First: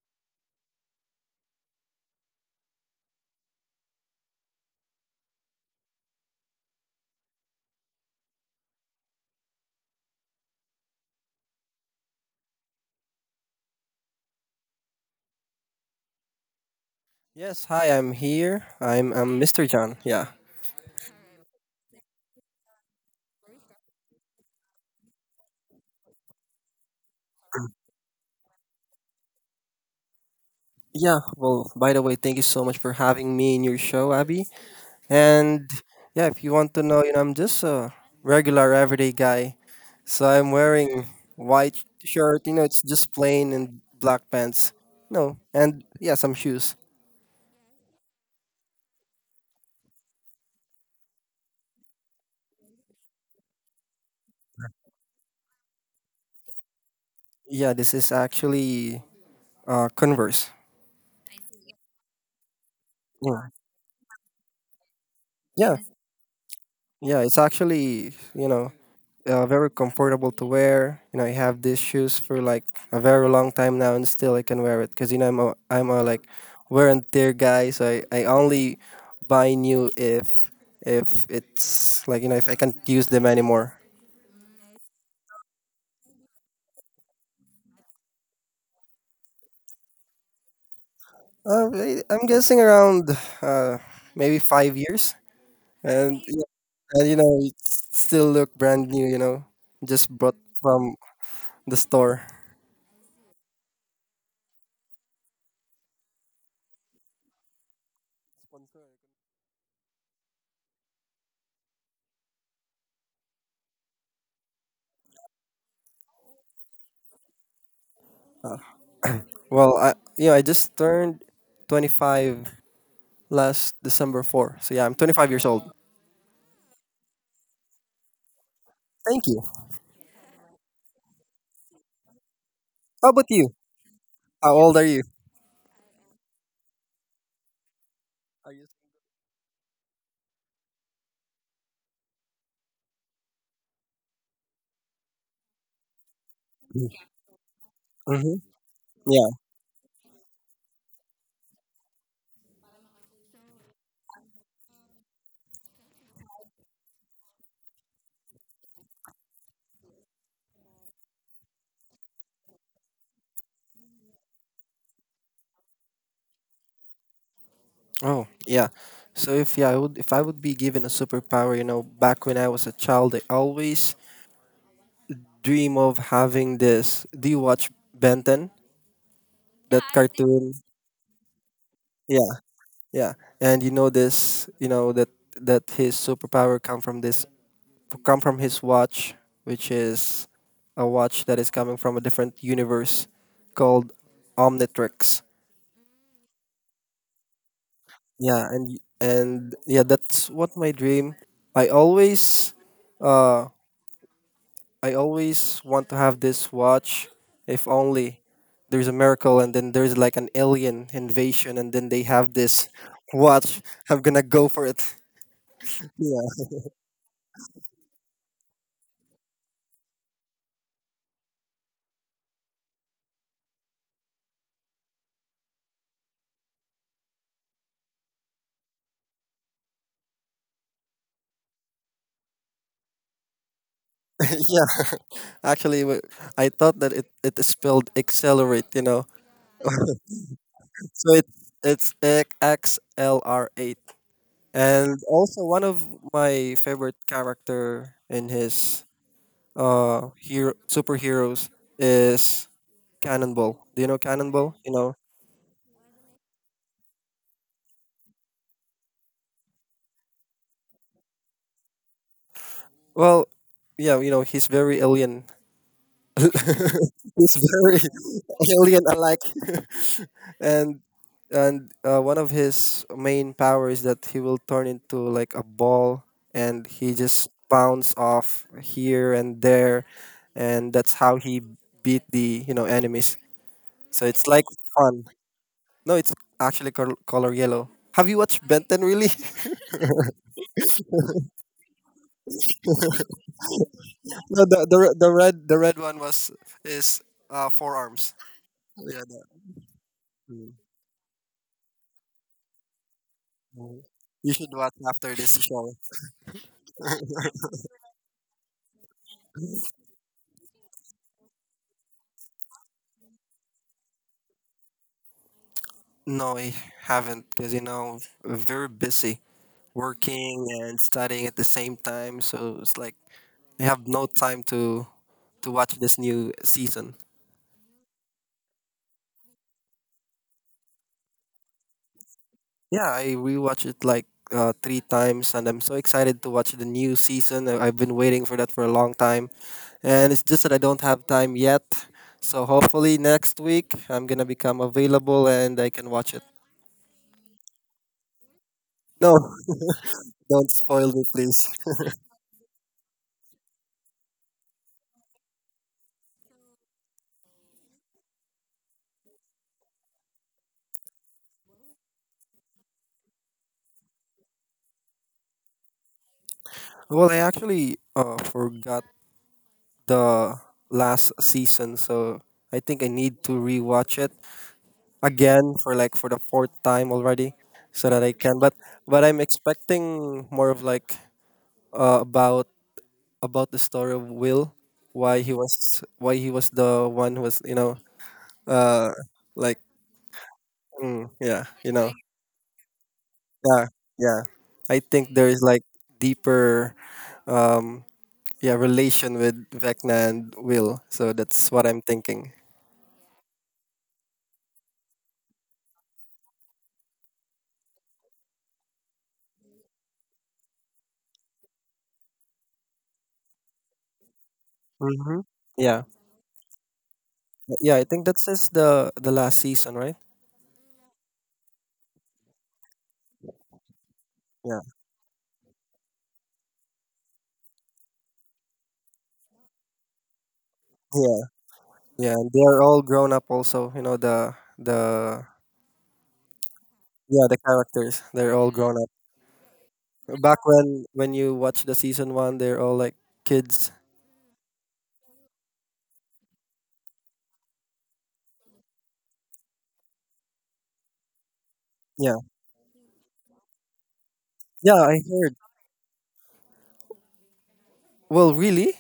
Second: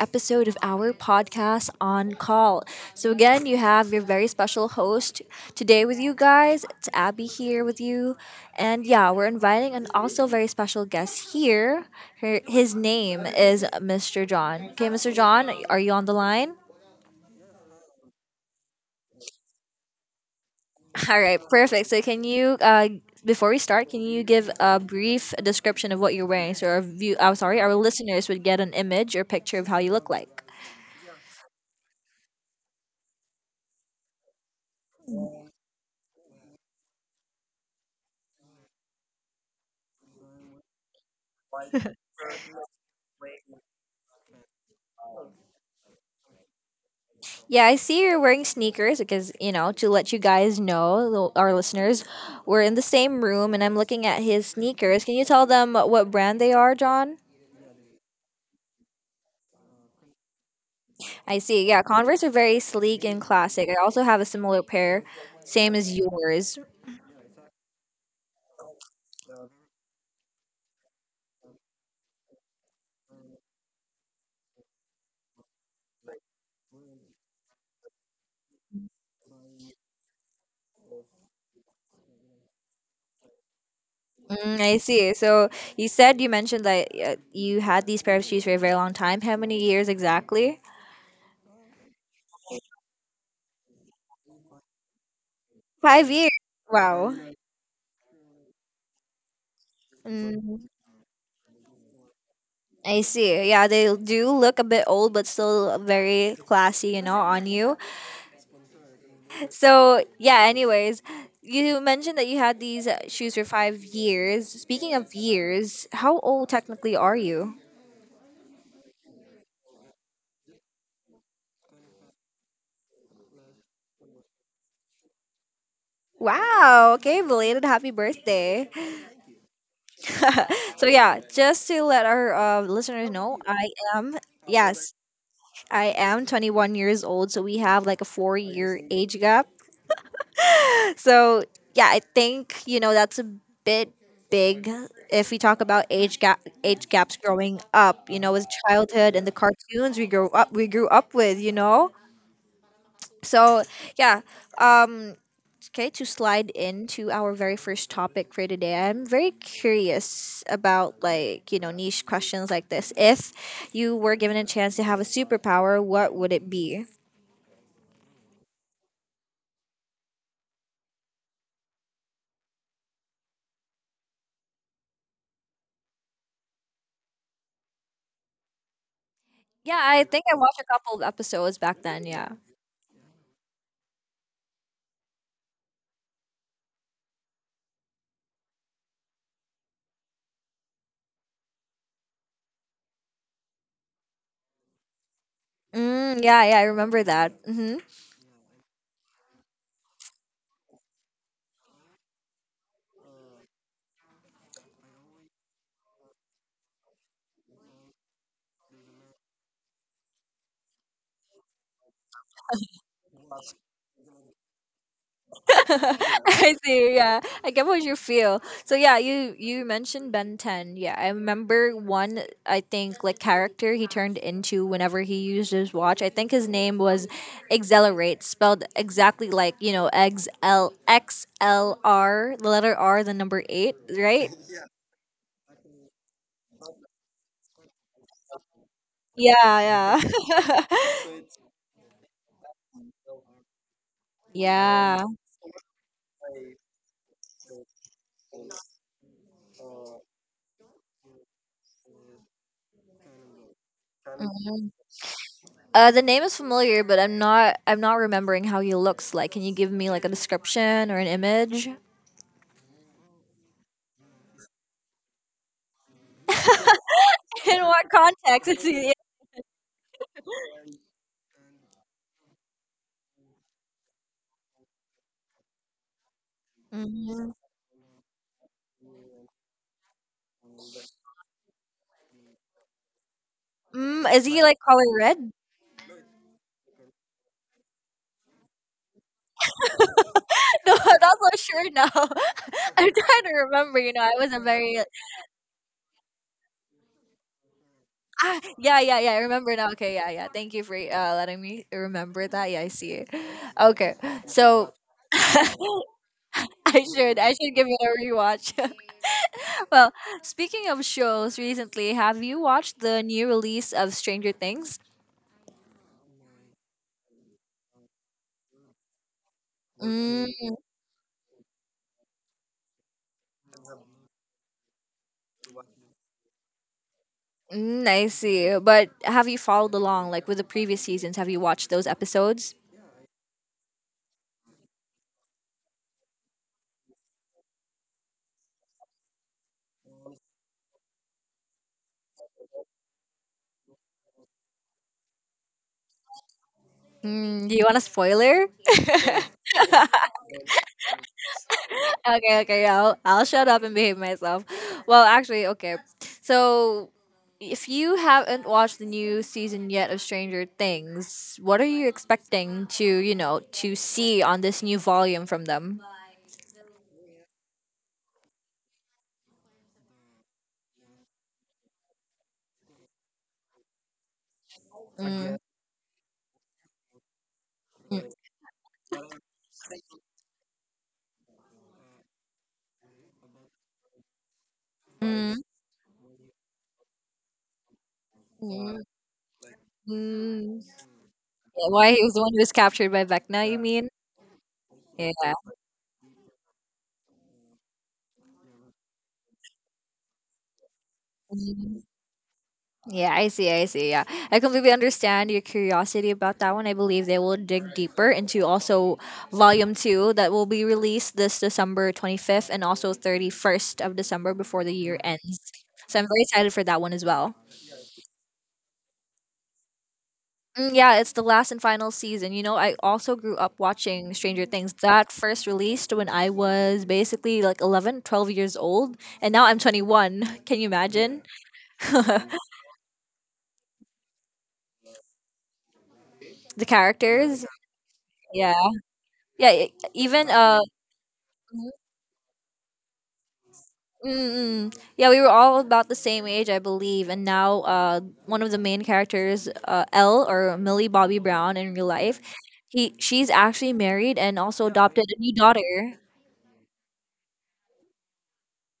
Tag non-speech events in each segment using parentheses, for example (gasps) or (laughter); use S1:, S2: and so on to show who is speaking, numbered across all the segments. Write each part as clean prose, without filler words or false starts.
S1: episode of our podcast on call. Again, you have your very special host today with you guys. It's Abby here with you. And yeah, we're inviting an also very special guest here. His name is Mr. John. Okay, Mr. John, are you on the line?
S2: Yes, hi, I'm here. I'm Mr. John. Yeah.
S1: All right, perfect. So, can you, before we start, can you give a brief description of what you're wearing so our view, I'm sorry, our listeners would get an image or picture of how you look like?
S2: Yeah, well, by the way, thank you so much for having me in your show, Abby. And yeah, if you want to know, I'm just a regular everyday guy. So I'm wearing white shirt, you know, it's just plain and black pants. No, and yeah, some shoes.
S1: Yeah, I see you're wearing sneakers because, you know, to let you guys know, our listeners, we're in the same room and I'm looking at his sneakers. Can you tell them what brand they are, John?
S2: Yeah, this is actually Converse.
S1: I see. Yeah, Converse are very sleek and
S2: Yeah.
S1: classic. I also have a similar pair, same
S2: Yeah.
S1: as yours.
S2: Yeah, it's actually, you know, very comfortable to wear. You know, I have these shoes for like a very long time now, and still I can wear it because you know I'm a like wear and tear guy. So I only buy new if it's like you know if I can't use them anymore.
S1: Mm, I see. So you mentioned that you had these pair of shoes for a very long time. How many years exactly?
S2: I'm guessing around uh, maybe 5 years,
S1: Five
S2: and
S1: years.
S2: and
S1: Wow.
S2: you know it still look brand new. You know, just brought
S1: Mm,
S2: from the store.
S1: I see. Yeah, they do look a bit old, but still very classy, you know, on you. So yeah. Anyways, you mentioned that you had these shoes for 5 years. Speaking of years, how old technically are you?
S2: Well, I I just turned 25 last December 4. So yeah, I'm 25 years old.
S1: Wow. Okay. Belated happy birthday.
S2: Thank you.
S1: (laughs) So yeah, just to let our
S2: How
S1: listeners
S2: about
S1: know,
S2: you?
S1: am
S2: How old are
S1: yes,
S2: you?
S1: I am 21 years old. So we have like a 4 year age gap. So yeah, I think you know that's a bit big. If we talk about age gaps growing up. You know,
S2: Mm-hmm.
S1: with childhood and
S2: Yeah.
S1: the cartoons we grew up with. You know, so yeah. Um, okay, to slide into our very first topic for today, I'm very curious about like you know niche questions like this. If you were given a chance to have a superpower, what would it be?
S2: Oh, yeah. So if yeah, I would if I would be given a superpower, you know, back when I was a child, I always dream of having this. Do you watch Benton?
S1: Yeah,
S2: That
S1: I think I
S2: cartoon?
S1: watched a couple of episodes back then. Yeah.
S2: Yeah, yeah. And you know this, you know that his superpower come from this come from his watch, which is a watch that is coming from a different universe called Omnitrix.
S1: Mm, yeah, yeah, I remember that. Hmm.
S2: Yeah, and yeah, that's what my dream. I always, uh, I always want to have this watch. If only there's a miracle, and then there's like an alien invasion, and then they have this watch. I'm gonna go for it.
S1: (laughs)
S2: Yeah,
S1: I see. Yeah, I get what you feel. So yeah, you mentioned Ben Ten. Yeah, I remember one. I think like character he turned into whenever he used his watch. I think his name was Accelerate, spelled exactly like you know X L R, the letter R, the number eight, right?
S2: (laughs) yeah. Actually, I thought that it spelled accelerate. You know,
S1: Yeah, yeah,
S2: so it's it's XLR8.
S1: (laughs)
S2: And
S1: yeah.
S2: also one of my favorite character in his hero superheroes is Cannonball. Do you know Cannonball?
S1: Mhm.
S2: You know.
S1: The name is familiar, but I'm not remembering how he looks like. Can you give me like a description or an image?
S2: Well, yeah, you know, he's very alien. (laughs)
S1: (laughs)
S2: He's
S1: In
S2: very
S1: what context
S2: (laughs)
S1: is
S2: alien
S1: he?
S2: alike. and and one of his main power is that he will turn into like a ball and he just
S1: Hmm.
S2: bounce off here and there and that's how he beat the you know enemies. So
S1: Mm, is
S2: it's
S1: he
S2: like
S1: like color
S2: fun.
S1: red? (laughs)
S2: No, it's actually color yellow. Have you watched Benton really? (laughs)
S1: No, I'm not so sure now. (laughs) I'm trying to remember. You know, I wasn't
S2: No,
S1: very.
S2: the red one was is forearms.
S1: Ah, yeah, yeah,
S2: Yeah,
S1: yeah. I
S2: that,
S1: remember now. Okay, yeah, yeah.
S2: mm,
S1: Thank you for letting me remember that. Yeah, I see it.
S2: mm.
S1: Okay,
S2: you should
S1: so
S2: watch after this show.
S1: (laughs) I should give it a rewatch. (laughs) Well, speaking of shows, recently, have you watched the new release of Stranger Things?
S2: No, I haven't because you know very busy working and studying at the same time. So it's like I have no time to watch this new season.
S1: Mm, I see. But have you followed along, like with the previous seasons? Have you watched those episodes?
S2: Yeah, I rewatched it like three times, and I'm so excited to watch the new season. I've been waiting for that for a long time, and it's just that I don't have time yet. So hopefully next week I'm gonna become available and I can watch it.
S1: Mm, do you want a spoiler?
S2: No, (laughs) don't spoil me, please.
S1: (laughs) Okay, okay, yeah, I'll shut up and behave myself. Well, actually, okay. So, if you haven't watched the new season yet of Stranger Things, what are you expecting to, you know, to see on this new volume from them?
S2: Well, I actually forgot the last season, so I think I need to rewatch it
S1: Mm,
S2: again for like for the fourth time already so that
S1: mm,
S2: I can, but I'm expecting more of like uh, about about the story of Will,
S1: mm,
S2: why he was the one who was
S1: mm,
S2: uh like
S1: mm.
S2: mm, yeah
S1: Yeah,
S2: you know
S1: why he was the one who was captured by Vecna, you
S2: yeah.
S1: mean?
S2: Yeah, I
S1: Yeah.
S2: think there is like deeper um yeah relation with Vecna and Will, so that's what
S1: Mm.
S2: I'm thinking.
S1: Yeah, I see, I see. Yeah, I completely understand your curiosity about that one. I believe they will dig deeper into also volume two that will be released this December 25th and also 31st of December before the year
S2: Mm-hmm.
S1: ends.
S2: Yeah,
S1: So I'm very excited for that one as well.
S2: yeah, I think that's just the last season, right?
S1: Mm, yeah, it's the last and final season. You know, I also grew up watching Stranger
S2: Yeah.
S1: Things. That first released when I was basically like 11, 12 years old, and now I'm 21. (laughs) Can you imagine? (laughs)
S2: Yeah,
S1: The
S2: and they're all grown up also, you know, the yeah, the
S1: characters?
S2: characters. They're all
S1: Yeah.
S2: grown up.
S1: Yeah, e- even
S2: Back
S1: uh
S2: when you watch the season 1, they're all like kids.
S1: Mm-mm. Yeah, we were all about the same age, I believe. And now, one of the main characters, Elle or Millie Bobby Brown in real
S2: Yeah.
S1: life, he she's actually married and also
S2: Yeah, I
S1: adopted a new
S2: heard.
S1: daughter.
S2: Well, really?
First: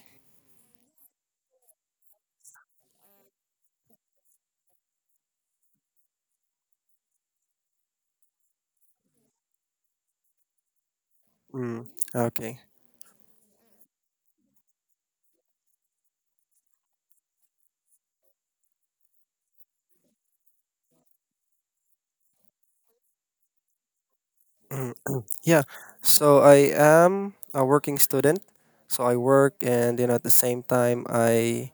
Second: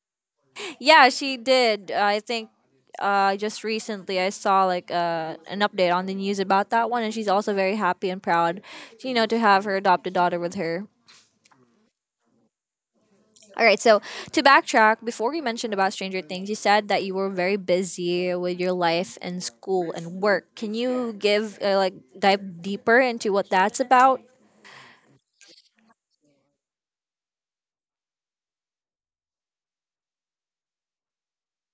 S1: Yeah, she did. I think just recently I saw like an update on the news about that one, and she's also very happy and proud, you know, to have her adopted daughter with her.
S2: Mm, okay.
S1: All right, so to backtrack, before we mentioned about Stranger Things, you said that you were very busy with your life and school and work. Can you give like dive deeper into what that's about?
S2: Mm, yeah. So I am a working student. So I work and you know at the same time I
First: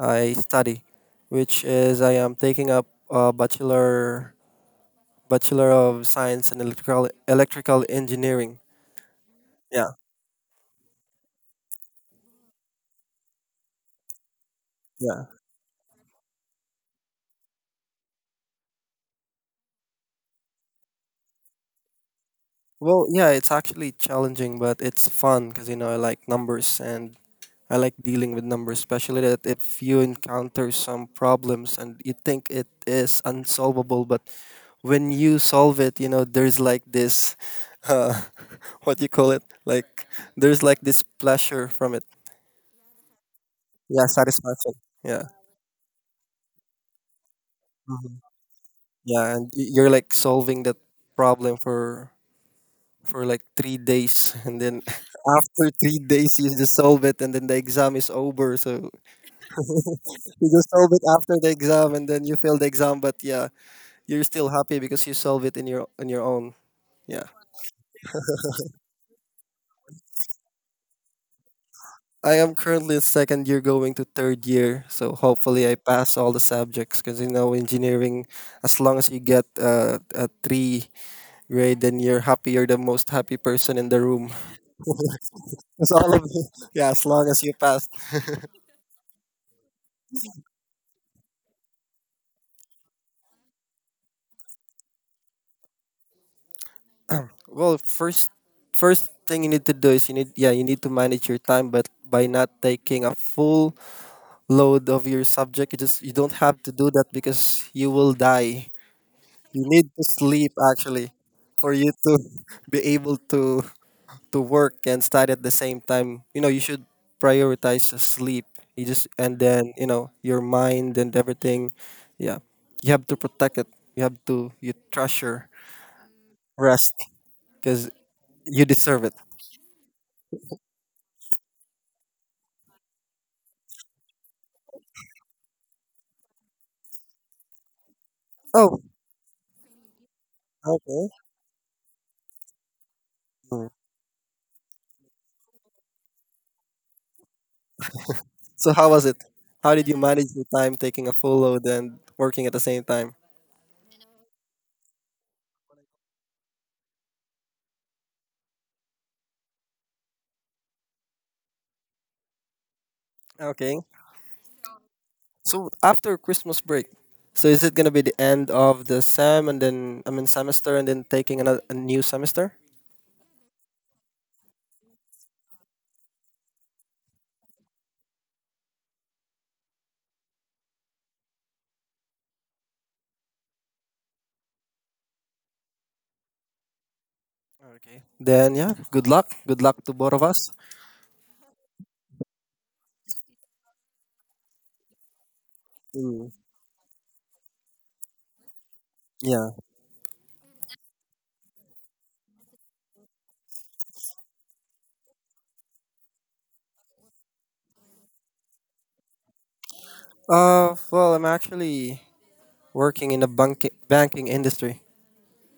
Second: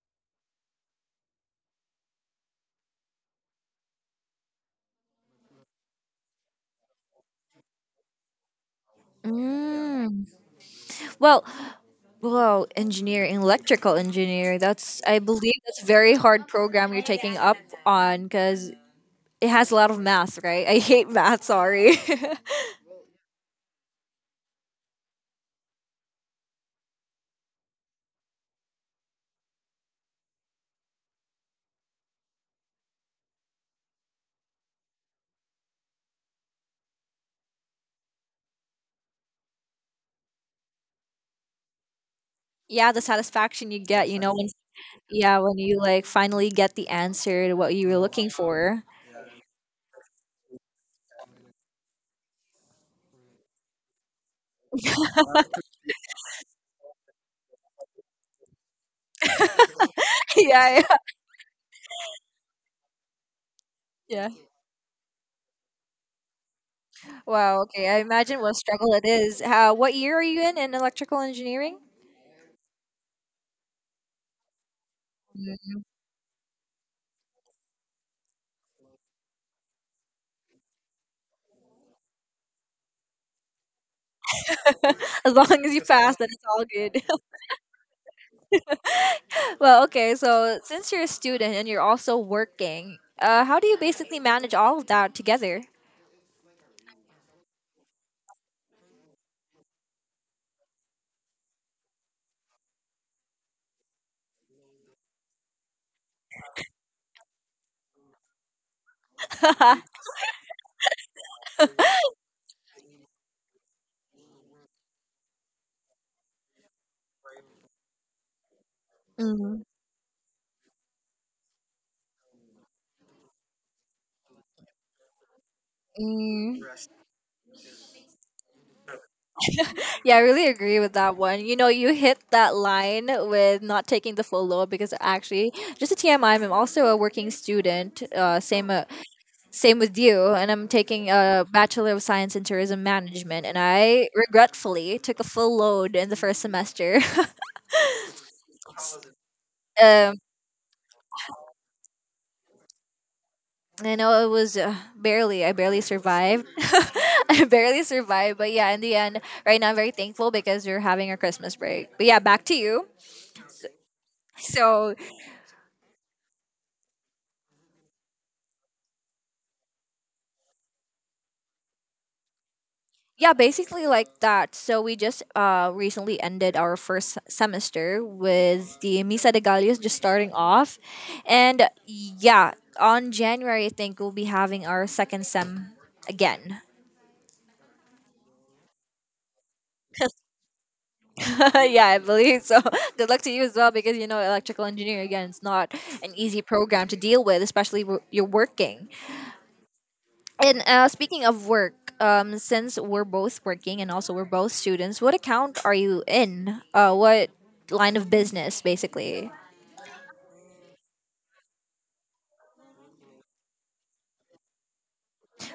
S2: I study, which is I am taking up a bachelor of science in electrical engineering. Yeah.
S1: Mm. Well, whoa, engineering, electrical engineer. That's I
S2: Yeah.
S1: believe that's very hard program you're taking up on because it has a lot of math, right? I hate math. Sorry.
S2: Well, yeah, it's actually challenging, but it's fun because you know I like numbers and I like dealing with numbers, especially that if you encounter some problems and you think it is unsolvable, but when you solve it, you know there's like this, uh, (laughs) what you call it? Like there's like this pleasure from it.
S1: (laughs) Yeah, the satisfaction you
S2: Yeah,
S1: get, you know, when
S2: satisfaction. Yeah.
S1: yeah, when you like finally get the answer to what you were
S2: Mhm.
S1: looking for.
S2: Yeah, and you're like solving that problem for like 3 days, and then (laughs) after 3 days you just solve it, and then the exam is over. So
S1: (laughs)
S2: you just
S1: Yeah,
S2: solve
S1: yeah,
S2: it after the exam, and then you fail the exam, but yeah, you're
S1: yeah.
S2: still happy because you solve it in your on your own. Yeah,
S1: Wow. Okay, I imagine what a struggle it is. How? What year are you in electrical engineering?
S2: I am currently in second year, going to third year, so hopefully
S1: Mm.
S2: I pass all the subjects. Because you know, engineering, as long as you get a three grade, then you're happy. You're the most happy person in the room.
S1: (laughs) As long as
S2: (laughs)
S1: you
S2: That's all
S1: pass, then
S2: of
S1: it's all
S2: (laughs) yeah,
S1: good.
S2: as long as you pass.
S1: (laughs) Well, okay. So since you're a student and you're also working, how do you basically manage all of that together?
S2: Well, first thing you need to do is you need to manage your time, but by not taking a full load of your subject, you just you don't have to do that because you will die. You need to
S1: (laughs)
S2: sleep actually for you to (laughs) be able to work and study at the same time. You know, you should prioritize sleep. You just and
S1: Mm.
S2: then, you know, your mind and everything. Yeah. You have to protect it. You have to you treasure
S1: Mm.
S2: rest because you deserve it.
S1: Yeah, I really agree with that one. You know, you hit that line with not taking the full load because actually, just a TMI, I'm also a working student,
S2: Oh,
S1: same with you. And I'm
S2: okay.
S1: taking a Bachelor of Science in Tourism Management, and
S2: Hmm.
S1: I regretfully took a full load in the first semester. (laughs)
S2: So how was it? How did you
S1: um,
S2: manage your time taking a full load and working at the same time?
S1: I know it was I barely survived. (laughs) I barely survived. But yeah, in the end, right now I'm very thankful because we're having a Christmas break. But yeah, back to you.
S2: Okay.
S1: So
S2: So after Christmas break, so is it gonna be the end of the sem and then I mean semester and then taking another a new semester?
S1: yeah, basically like that. So we just recently ended our first semester with the Misa de Gallos just starting off. And yeah, on January I think we'll be having our second sem again.
S2: Okay. Then yeah, good luck. Good luck to both of us.
S1: (laughs) Yeah, I believe so. (laughs) Good luck to you as well because you know electrical engineering again it's not an
S2: Mm,
S1: easy program to deal with, especially you're working.
S2: yeah.
S1: And speaking of work, since we're both working and also we're both students, what account are you in? What line of business, basically?
S2: Well, I'm actually working in the banking industry.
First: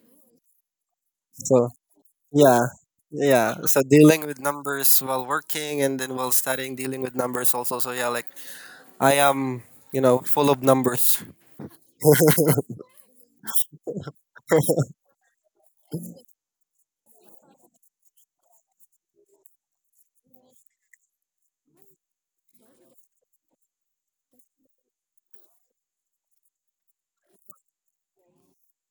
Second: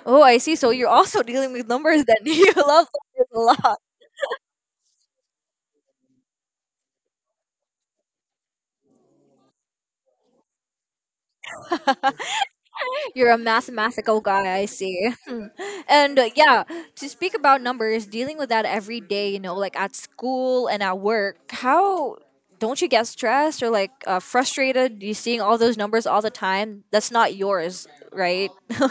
S1: Oh, I see. So you're also (laughs) dealing
S2: So
S1: with numbers then. (laughs) You
S2: yeah,
S1: love numbers a
S2: yeah.
S1: lot.
S2: So dealing with numbers while working and then while studying, dealing with numbers also. So yeah, like I am, you know, full of numbers.
S1: You're a mathematical guy, I see. Hmm. and Yeah, to speak about numbers, dealing with that every day, you know, like at school and at work, how don't you get stressed or like frustrated? You seeing all those numbers all the time. That's not yours, right? (laughs)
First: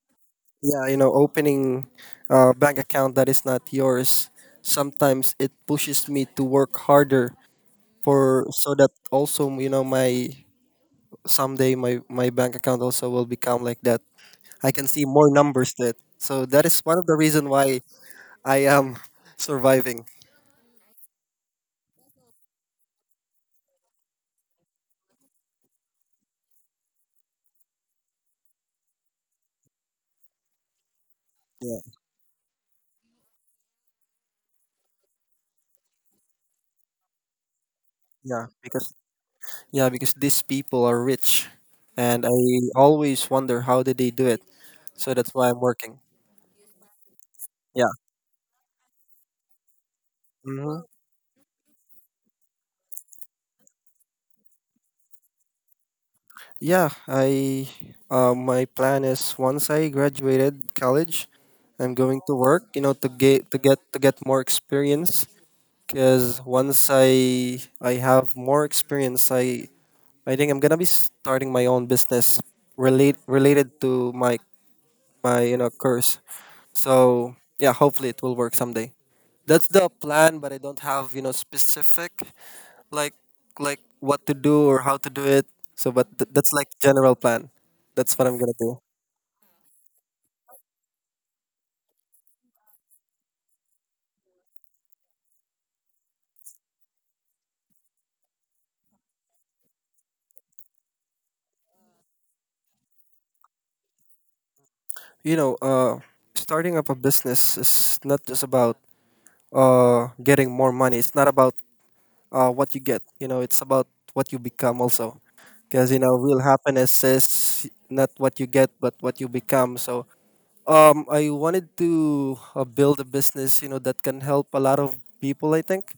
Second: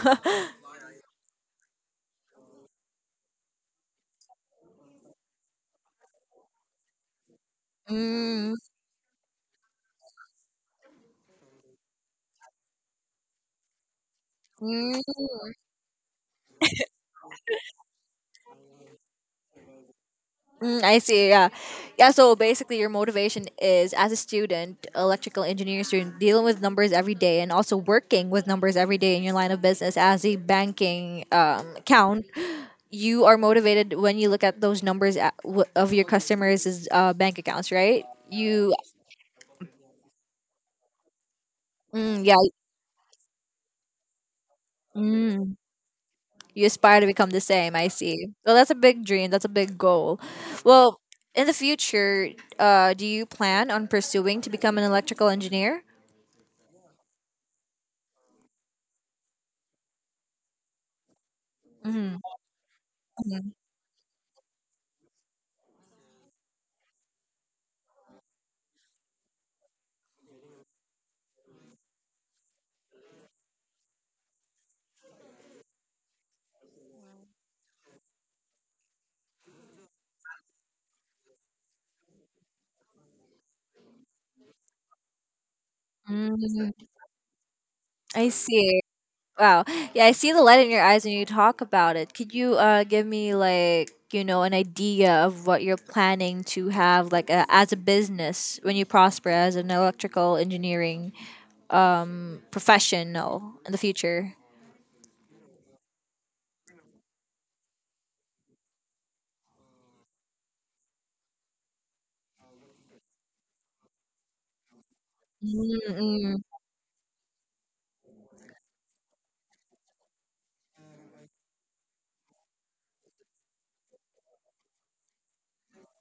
S2: Yeah, you know, opening a bank account that is not yours, sometimes it pushes me to work harder for
S1: Mm,
S2: so that also, you know, my someday my bank account also will become like that. I can see more
S1: mm,
S2: numbers that. So that is one of the reason why I am (laughs) surviving.
S1: mm, I see. Yeah, yeah. So basically, your motivation is as a student, electrical engineering student, dealing with numbers every day, and also working with numbers every day in your line of business as a banking
S2: Yeah,
S1: account. You are motivated when you look at those numbers at, of your customers' bank accounts, right?
S2: yeah,
S1: You,
S2: because yeah, because these people are rich
S1: mm,
S2: and I
S1: yeah.
S2: always wonder how did they do it. So that's why
S1: Mm.
S2: I'm working.
S1: You aspire to become the same. I
S2: Yeah.
S1: see. Well, that's a big dream. That's a big goal.
S2: Mhm.
S1: Well, in the future, do you plan on pursuing to become an electrical engineer?
S2: Yeah, I my plan is once I graduated college, I'm
S1: Mm-hmm.
S2: going to work, you know, to get more experience because once I have more experience, I think I'm going to be starting my own business related to my you know course. So, yeah, hopefully it will work someday. That's the plan, but I don't have, you know, specific like like what to do or how to do it. So, but that's like
S1: Mm,
S2: general plan. That's
S1: I
S2: what I'm gonna
S1: see.
S2: do.
S1: Wow. Yeah, I see the light in your eyes when you talk about it. Could you give me like, you know, an idea of what you're planning to have like as a business when you prosper as an electrical engineering professional in the future?
S2: You know, starting up a business is not just about getting more money. It's not about what you get. You know, it's about what you become also. Because you know,
S1: Mm-mm.
S2: real happiness is not what you get, but what you become. So, I wanted to build a business. You know, that can help a lot of people. I think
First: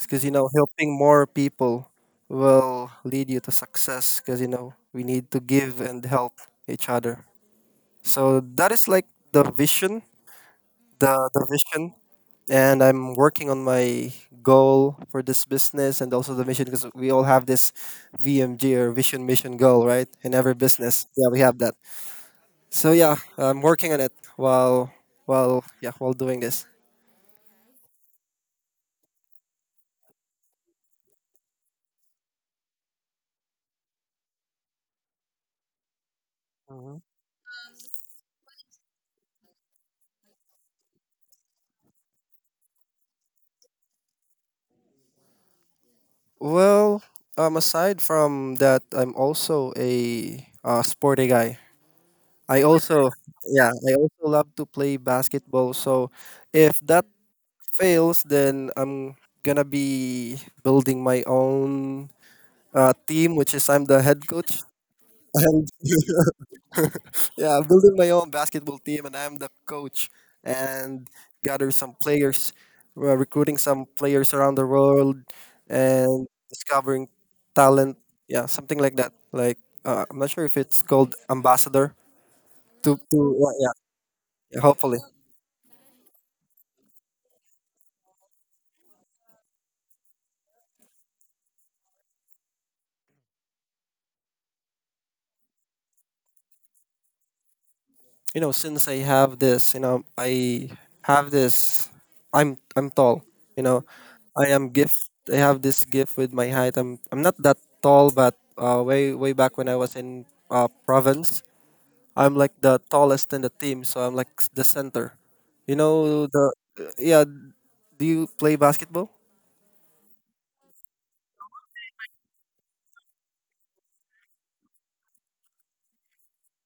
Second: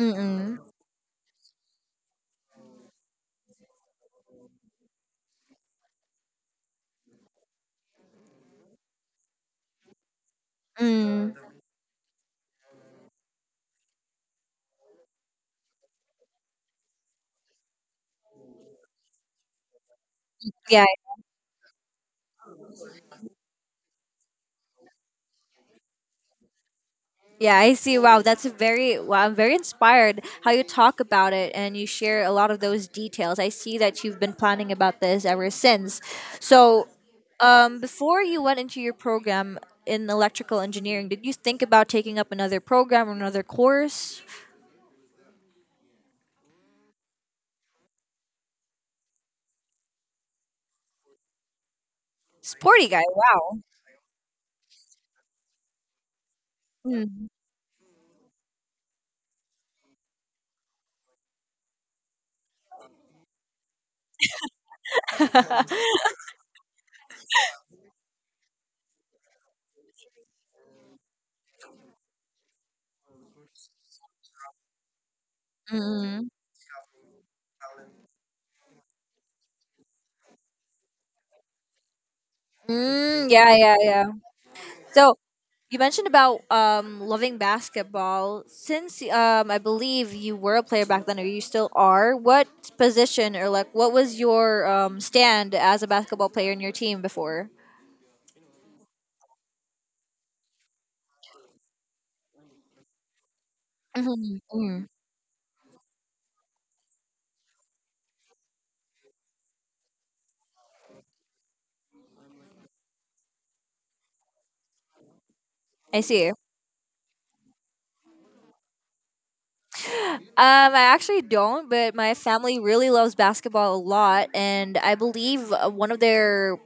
S2: because you know helping more people will lead you to success because you know we need to give and help each other. So that is like the vision the,
S1: Mm.
S2: vision, and I'm working on my goal for this business and also the mission, because we all have this VMG, or vision mission goal, right, in every
S1: Yeah,
S2: business. Yeah, we have that. So yeah, I'm working on it while doing this.
S1: yeah, I see. Wow, that's a very wow, I'm very inspired how you talk about it and you share a lot of those details. I see that you've been planning about this ever since. So, before you went into your program in electrical engineering, did you think about taking up another program or another course?
S2: Well, aside from that, I'm also a sporty guy. I
S1: Sporty guy,
S2: also,
S1: wow.
S2: yeah, I also love to play basketball. So if that
S1: Mm.
S2: fails, then I'm gonna be building my own team, which is I'm the head coach. (laughs) And
S1: (laughs)
S2: yeah, I'm building my own basketball team, and I'm the coach. And gather some players, recruiting some players around the world, and
S1: Mm,
S2: discovering talent. Yeah, something like that. Like I'm not sure if it's called ambassador. To
S1: mm,
S2: yeah,
S1: yeah,
S2: yeah,
S1: yeah, yeah.
S2: yeah, hopefully.
S1: So, you mentioned about loving basketball. Since I believe you were a player back then, or you still are, what position or like what was your stand as a basketball player in your team before?
S2: You know, since I have this, you know, I have this. I'm tall. You know,
S1: Mhm,
S2: I am
S1: mm.
S2: gift. I have this gift with my height. I'm not that tall, but way back when I was in province, I'm like the tallest in the team, so I'm like the center. You
S1: I
S2: know
S1: see.
S2: the yeah. Do you play basketball?
S1: I actually don't, but my family really loves basketball a lot, and I believe one of their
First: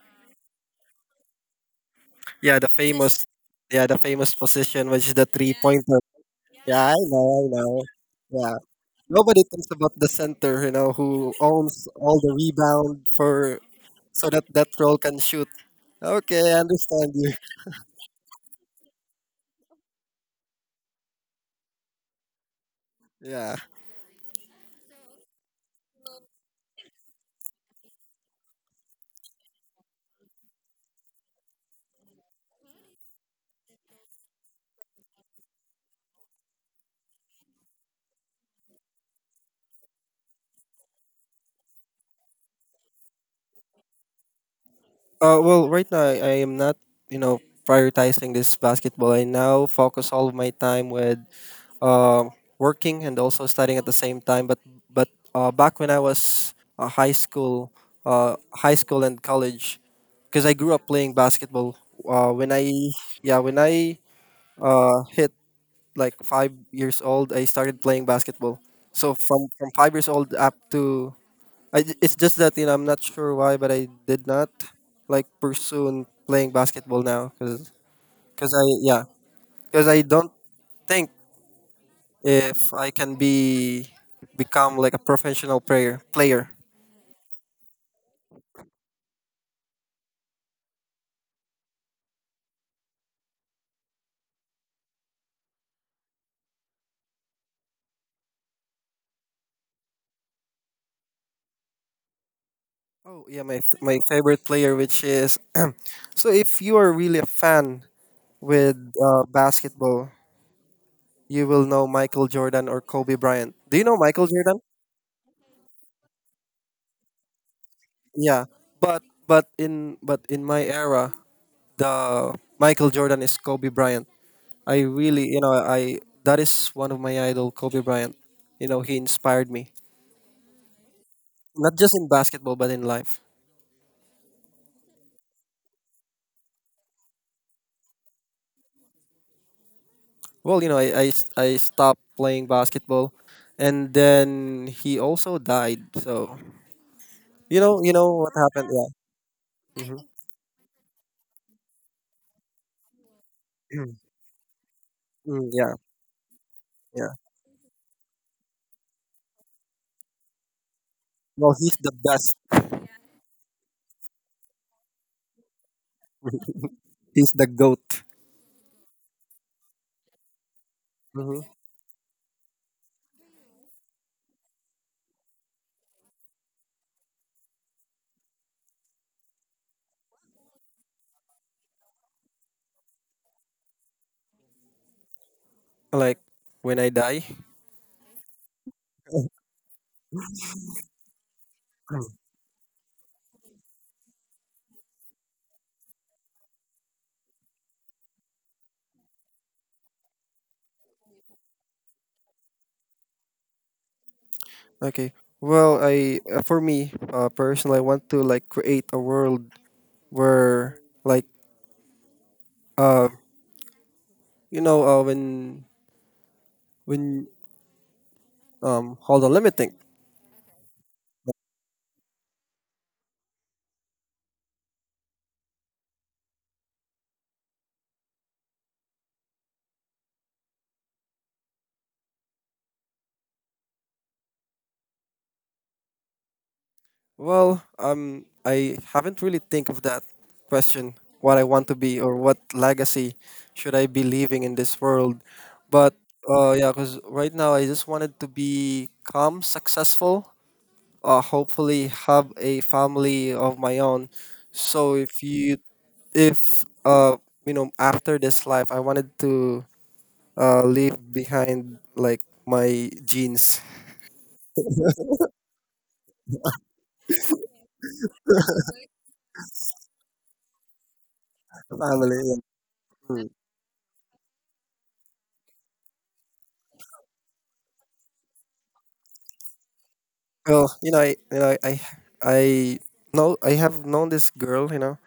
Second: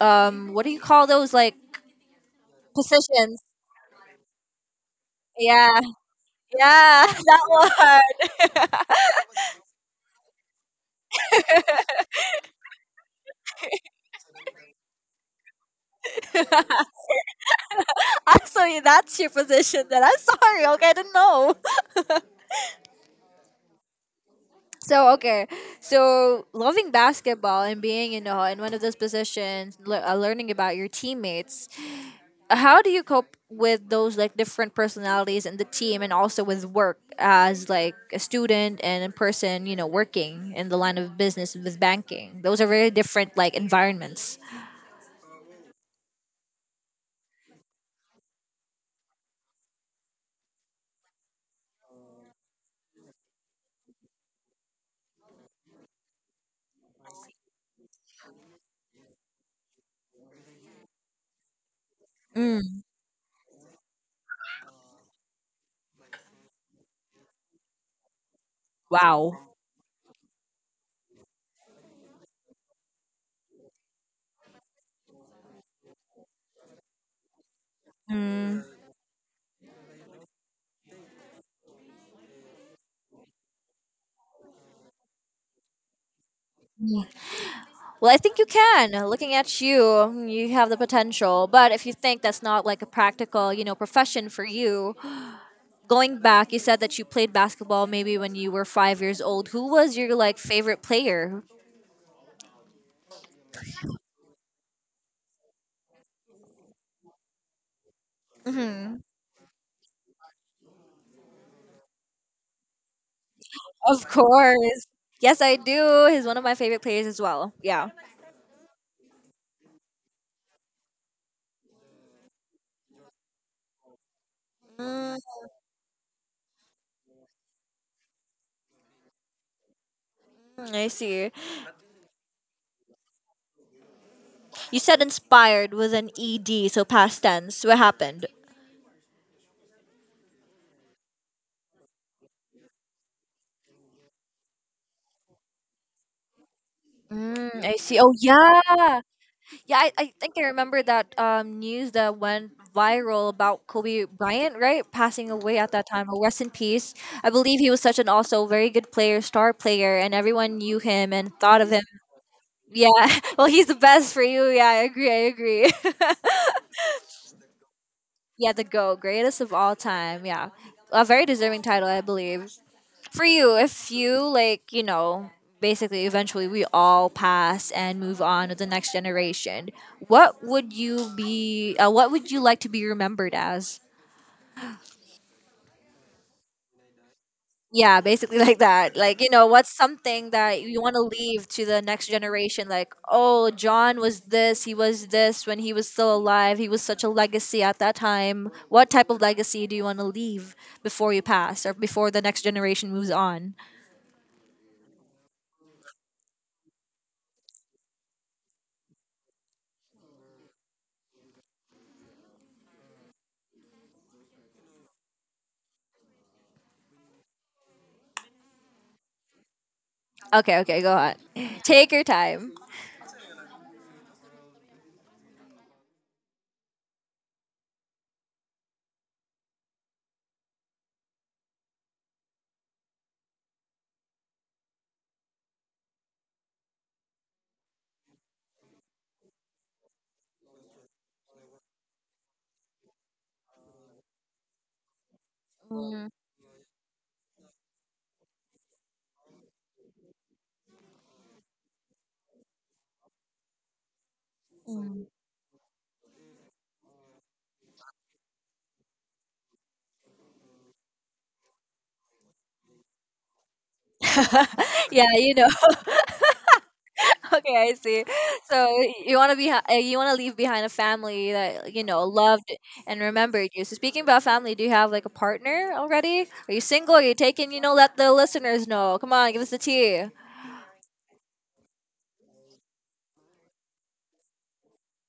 S1: what do you call those like
S2: Yeah, the famous
S1: positions?
S2: yeah, the famous position, which is the three
S1: Yeah,
S2: pointer. Yeah, I
S1: yeah, (laughs)
S2: know,
S1: that
S2: I know. Yeah,
S1: one.
S2: nobody thinks about the center. You know who owns all the rebound for so that role can shoot. Okay, I understand you.
S1: (laughs) So that's your position. Then I'm sorry. Okay, I didn't know.
S2: Yeah.
S1: So okay, so loving basketball and being you know in one of those positions, learning about your teammates. How do you cope with those like different personalities in the team, and also with work as like a student and in person, working in the line of business with banking? Those are very different like environments.
S2: Well, right now I am not, you know, prioritizing this basketball. I now focus all of my time with uh, working and also studying at the same time. But back when I was high school and college, because I grew up playing basketball. Uh, when I
S1: Mm,
S2: yeah when I hit like 5 years old, I started playing basketball. So
S1: wow.
S2: from 5 years old up to it's just that you know I'm not sure why, but I did not like pursue playing basketball now because
S1: Mm.
S2: I yeah because I don't think if I can be become like a professional player.
S1: Well, I think you can. Looking at you, you have the potential. But if you think that's not like a practical, profession for you, going back, you said that you played basketball maybe when you were 5 years old. Who was your like favorite player?
S2: Oh yeah, my favorite player, which is (clears throat) so if you are really a fan with
S1: Hmm.
S2: basketball, you will know Michael Jordan or Kobe Bryant. Do you know
S1: Of
S2: Michael Jordan?
S1: course. Yes, I do. He's one of my favorite players as well. Yeah.
S2: Yeah, but in my era, the Michael Jordan is Kobe Bryant. I
S1: Mm,
S2: really you know I that is one of my idol, Kobe Bryant. You know he inspired me
S1: I see.
S2: not just in basketball but in life.
S1: You said inspired with an ed, so past tense. What happened?
S2: Well, you know, I stopped playing basketball, and then he also died. So
S1: Mm, I
S2: you
S1: see. Oh
S2: know what happened?
S1: yeah.
S2: Yeah.
S1: Yeah, I,
S2: hmm
S1: I think I remember that news that went viral about Kobe
S2: (clears throat)
S1: Bryant, right? Passing away at
S2: yeah.
S1: that time. Oh, rest in peace.
S2: Yeah.
S1: I believe he was such an also very good player, star player, and everyone knew him and
S2: Well,
S1: thought of
S2: he's
S1: him.
S2: the best.
S1: Yeah, (laughs) well, he's the best for you. Yeah, I agree. I agree.
S2: He's the goat.
S1: (laughs) Yeah, the GO, greatest of all time. Yeah, a very
S2: hmm
S1: deserving title, I believe. For you, if you like, basically eventually we all pass and move on to the next generation, what would you be what would you like to be remembered as?
S2: Like when I die.
S1: Yeah, basically (laughs) like that. Like, what's something that you want to leave to the next
S2: (clears throat)
S1: generation? Like, oh, John was this, he was this when he was still alive. He was such a legacy at that time. What type of legacy do you want to leave before you pass or before the next generation moves on?
S2: Okay. Well, I for me, personally, I want to like create a world where like uh you know uh when when hold on, let me think.
S1: Okay, okay, go on. Take your time.
S2: Well, I haven't really think of that question. What I want to be or what legacy should I be leaving in this world? But
S1: Mm,
S2: yeah, because right now I just wanted to become successful. Hopefully have a family of my own. So
S1: mm.
S2: if you know, after this life, I wanted to leave behind like my genes,
S1: (laughs) Yeah, (laughs) Okay, I see. So you want to be, you want to leave behind a family that like,
S2: family.
S1: loved and remembered you. So speaking about family, do you have like a partner already? Are you single? Are you taken? You know, let the listeners know. Come on, give us the tea.
S2: Well, you know, I know, I have known this girl, you know.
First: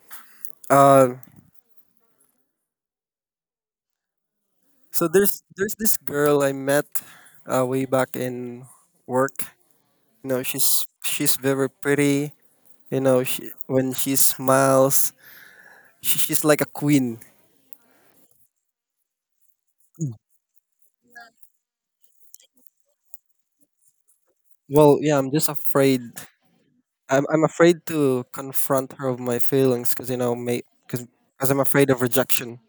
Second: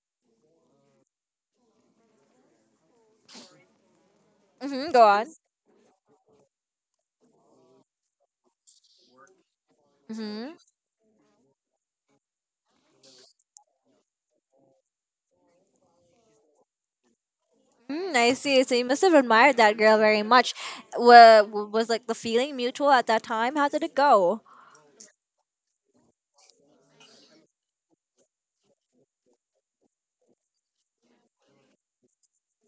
S2: Uh,
S1: Mm-hmm, go
S2: so
S1: on.
S2: there's this girl I met way back in work. You know,
S1: Mm-hmm.
S2: she's very pretty. You know, she when she smiles, she's like a queen.
S1: Mm, I see. So you must have admired that girl very much. Was like the feeling mutual at that time? How did it go?
S2: Well, yeah, I'm just afraid. I'm afraid to confront her of my feelings because you know, may because I'm afraid of rejection.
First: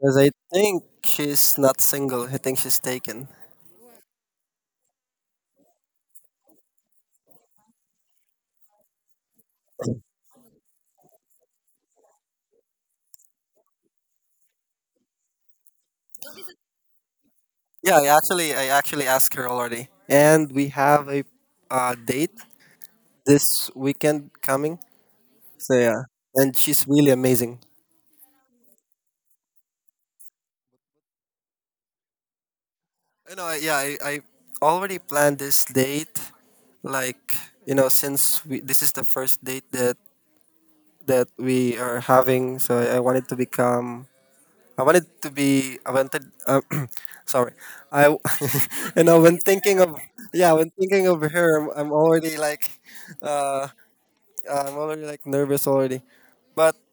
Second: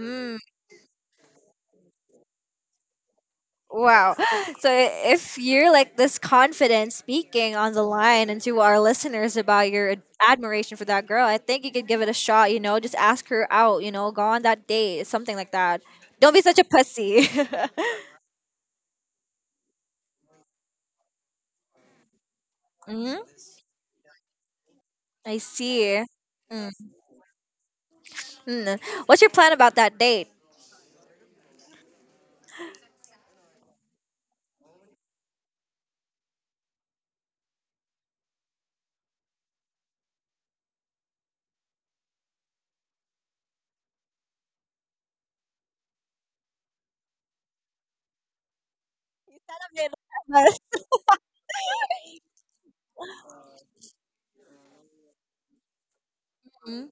S2: Because I think she's not single. I think she's taken.
S1: Wow. (laughs) So if you're like this confident speaking on the line and to our listeners about your admiration for that girl, I think you could give it a shot, just ask her out, go on that date, something like that. Don't be such a pussy.
S2: Yeah,
S1: (laughs)
S2: I actually asked her already, and we have a date
S1: Hmm.
S2: this weekend coming.
S1: I
S2: So yeah,
S1: see.
S2: and
S1: Mm.
S2: she's really amazing.
S1: Mm. What's your plan about that date?
S2: You know, I already planned this date. Like you know, this is the first date that we are having, so I, wanted to become. I wanted to be. I wanted. (clears throat) Sorry, I. w- (laughs) you know, when thinking of yeah, when
S1: (laughs)
S2: thinking of her, I'm already Uh, I'm already like nervous already. But
S1: Mm,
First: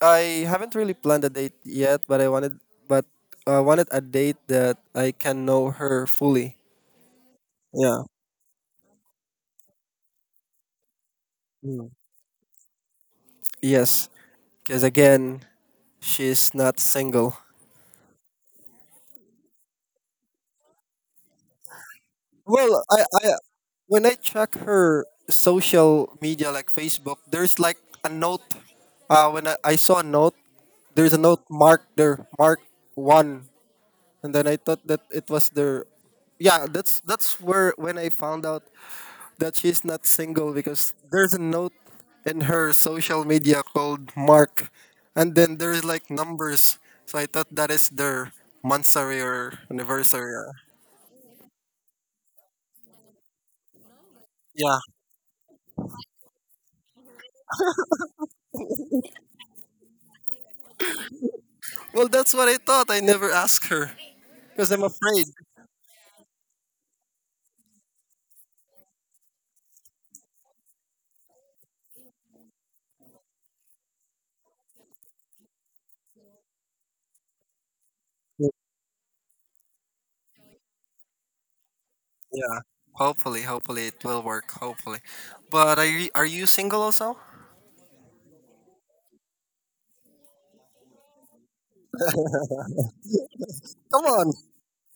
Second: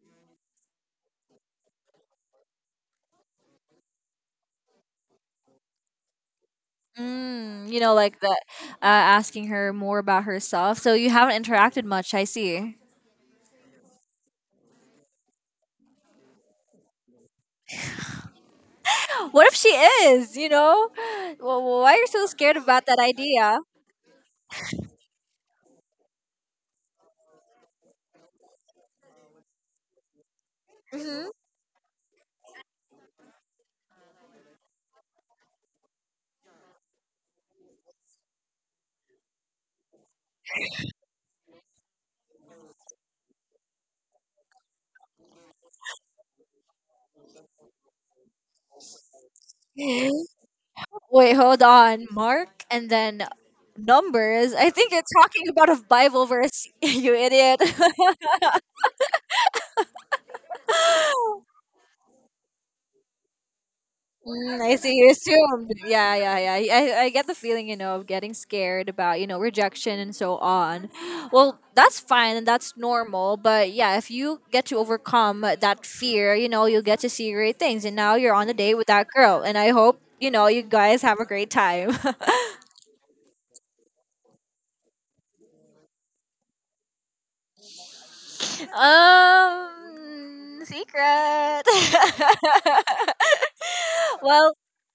S2: I haven't really planned a date yet. But I wanted a date that I can know her fully.
S1: mm, you know,
S2: Yeah.
S1: like the asking her more about herself. So you haven't interacted
S2: Mm.
S1: much, I see.
S2: Yes, because again, she's not single.
S1: What if she is? You know, well, well, why are you so scared
S2: Well,
S1: about that
S2: I
S1: idea?
S2: when I check her social media like Facebook, there's like a note. I saw a note, there's a
S1: Hmm.
S2: note marked there, mark one, and then I thought that it was there. Yeah, that's where when I found out that she's not single because there's a note in her social media called Mark, and then there's like numbers. So I thought that is their monthsary or anniversary.
S1: (gasps) Wait, hold on. Mark and then numbers. I
S2: Yeah.
S1: think you're talking about a Bible verse, (laughs) you idiot. (laughs)
S2: Well, that's what I thought. I never asked her
S1: Mm,
S2: because
S1: I
S2: I'm
S1: see. You
S2: afraid.
S1: assumed. Yeah, yeah, yeah. I get the feeling, of getting scared about, rejection and so on. Well, that's fine and that's normal. But yeah, if you get to overcome that fear, you'll get to see great things. And now you're on a date with that girl. And I hope, you guys have a great time. (laughs)
S2: Yeah. Hopefully it will work. Hopefully. But are you single also?
S1: Secret. (laughs)
S2: Come on.
S1: Well,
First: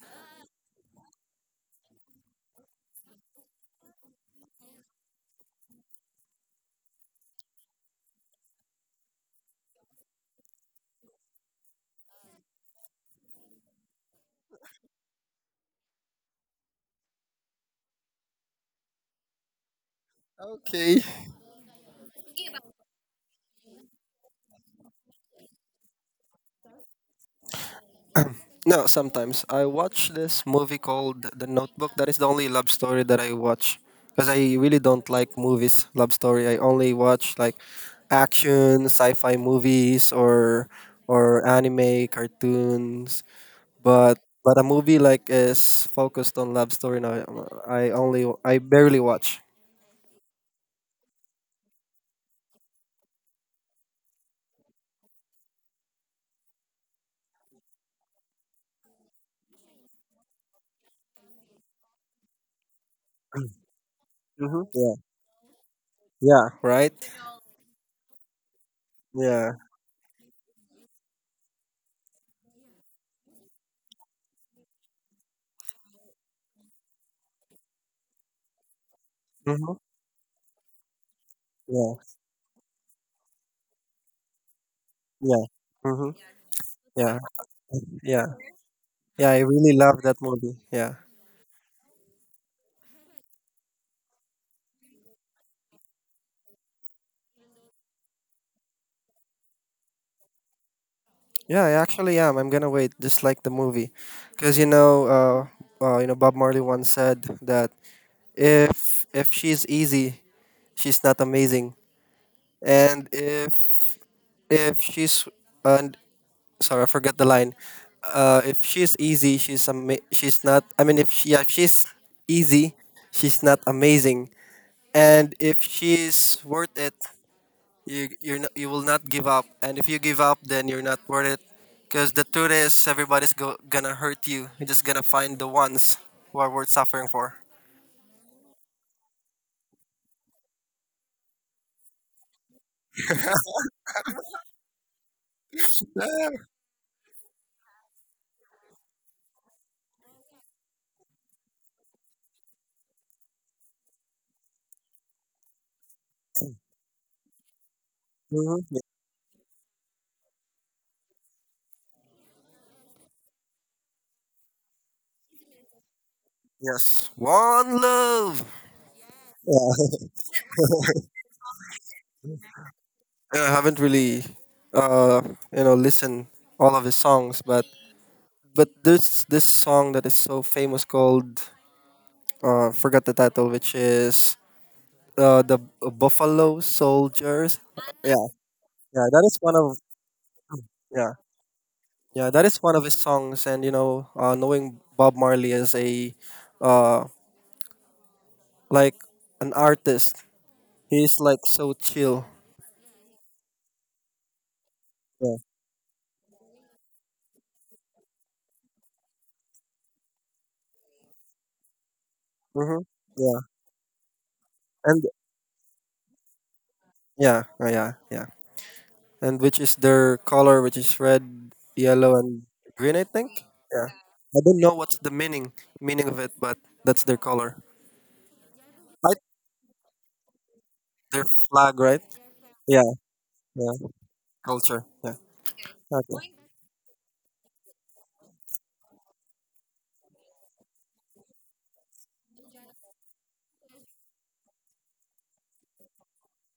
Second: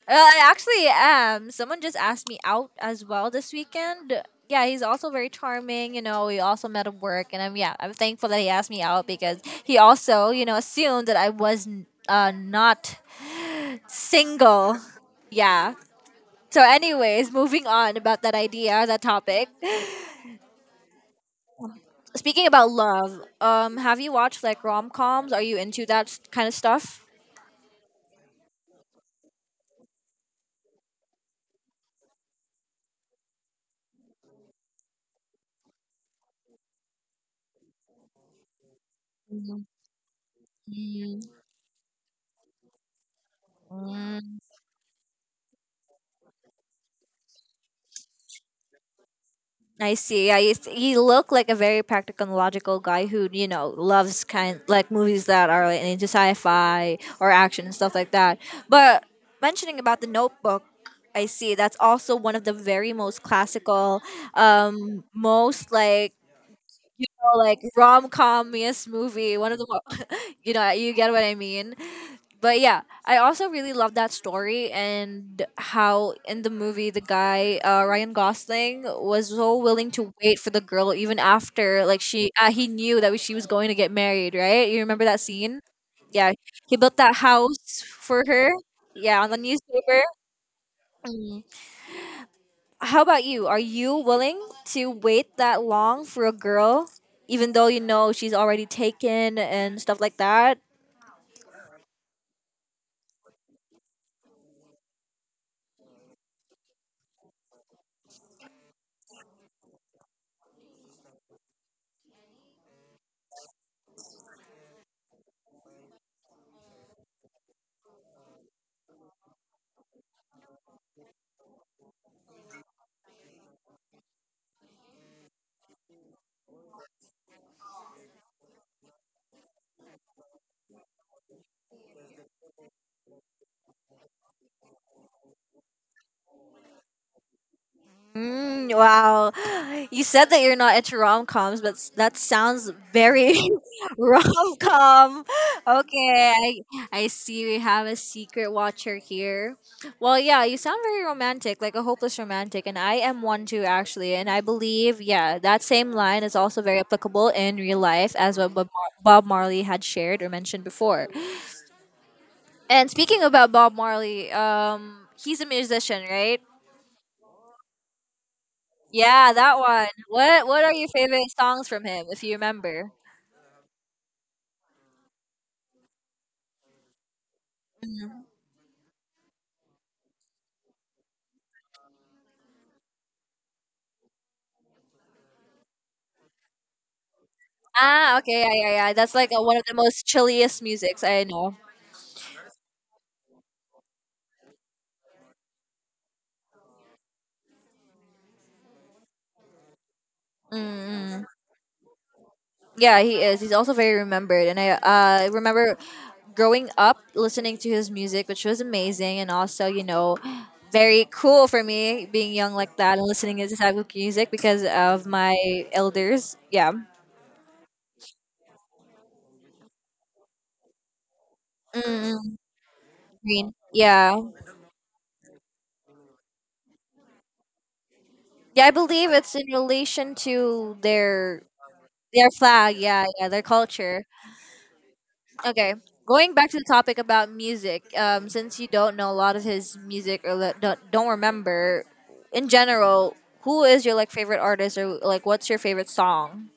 S1: I actually am. Someone just asked me out as well this weekend. Yeah, he's also very charming. We also met at work, and I'm yeah, I'm thankful that he asked me out because he also, assumed that I was not single. Yeah. So, anyways, moving on about that idea, that topic.
S2: Okay.
S1: Speaking about love, have you watched like rom coms? Are you into that kind of stuff?
S2: No, sometimes I watch this movie called The Notebook. That is the only love story that I watch because I really don't like movies. Love story. I only watch like action, sci-fi
S1: Mhm.
S2: movies, or anime cartoons. But
S1: Mm,
S2: but a movie like is focused on love story. Now I barely watch.
S1: I see. Yeah, you look like a very practical and logical guy who, loves kind like movies that are like, into sci-fi or action and stuff like that. But mentioning about The Notebook, I see that's also one of the very most
S2: (clears throat)
S1: classical,
S2: Mm-hmm. Yeah.
S1: most like
S2: Yeah. Right.
S1: rom comiest movie.
S2: Yeah.
S1: One of the, mo- (laughs) you know, you get what I mean. But yeah, I also really love that story and how in the movie the guy Ryan Gosling was so
S2: Mm-hmm.
S1: willing to wait for the girl even after
S2: Yeah.
S1: like she he knew that she was going to get married, right? You remember that
S2: Yeah.
S1: scene?
S2: Mm-hmm.
S1: Yeah, he built that
S2: Yeah.
S1: house for
S2: Yeah.
S1: her. Yeah,
S2: Yeah.
S1: on the
S2: I really love
S1: newspaper.
S2: that movie. Yeah.
S1: How about you? Are you willing to wait that long for a girl, even though you know she's already taken and stuff like that?
S2: Yeah, I actually am. I'm gonna wait, just like the movie, because you know, Bob Marley once said that if she's easy, she's not amazing, and if she's and sorry, I forgot the line. If she's easy, she's ama- she's not. I mean, if she yeah, If she's easy, she's not amazing, and if she's worth it, you're not, you will not give up. And if you give up, then you're not worth it, because the truth is gonna hurt you. You're just gonna find the ones who are worth suffering for.
S1: Mm, wow. You said that you're not into rom coms, but that sounds very (laughs) rom com. Okay,
S2: Yeah.
S1: I see we have a secret watcher here. Well, yeah, you sound very romantic, like a hopeless romantic, and I am one too, actually. And I believe, yeah, that same line is also very applicable in real life, as what
S2: Mhm.
S1: Bob Marley had shared or mentioned before. And speaking about Bob Marley, he's a musician, right?
S2: Yes, one love.
S1: Yeah, that one.
S2: Yeah.
S1: What are your favorite songs from him, if you remember?
S2: I haven't really uh you know listened all of his songs, but
S1: Mhm.
S2: there's this song that is so famous called forgot the title, which is the Buffalo Soldiers. yeah
S1: Ah, okay, yeah, yeah, yeah.
S2: yeah
S1: That's
S2: that
S1: like
S2: is one
S1: one of the
S2: of
S1: most chilliest musics
S2: yeah
S1: I know.
S2: Yeah, that is one of his songs, and you know, knowing Bob Marley as a, uh, like an artist, he's
S1: Mm-mm.
S2: like so chill.
S1: Yeah, he is. He's also very remembered, and I
S2: Yeah.
S1: remember growing up listening to his music, which was amazing, and also (gasps) very cool for me being young like
S2: Mm-hmm.
S1: that and listening
S2: Yeah.
S1: to this type of music because
S2: And
S1: of my elders. Yeah.
S2: yeah. And which is their color, which is red, yellow,
S1: Mm-mm.
S2: and green, I think.
S1: Green.
S2: Yeah.
S1: Yeah.
S2: I don't know what's the meaning of it, but that's their color.
S1: Yeah, I believe
S2: Like
S1: it's in relation to
S2: their flag, right?
S1: their flag,
S2: Yeah.
S1: yeah, yeah, their
S2: Yeah.
S1: culture.
S2: Culture. Yeah.
S1: Okay,
S2: Okay.
S1: going back to the topic about music. Since you don't know a lot of his music or don't remember, in general, who is your like favorite artist or like what's your favorite song?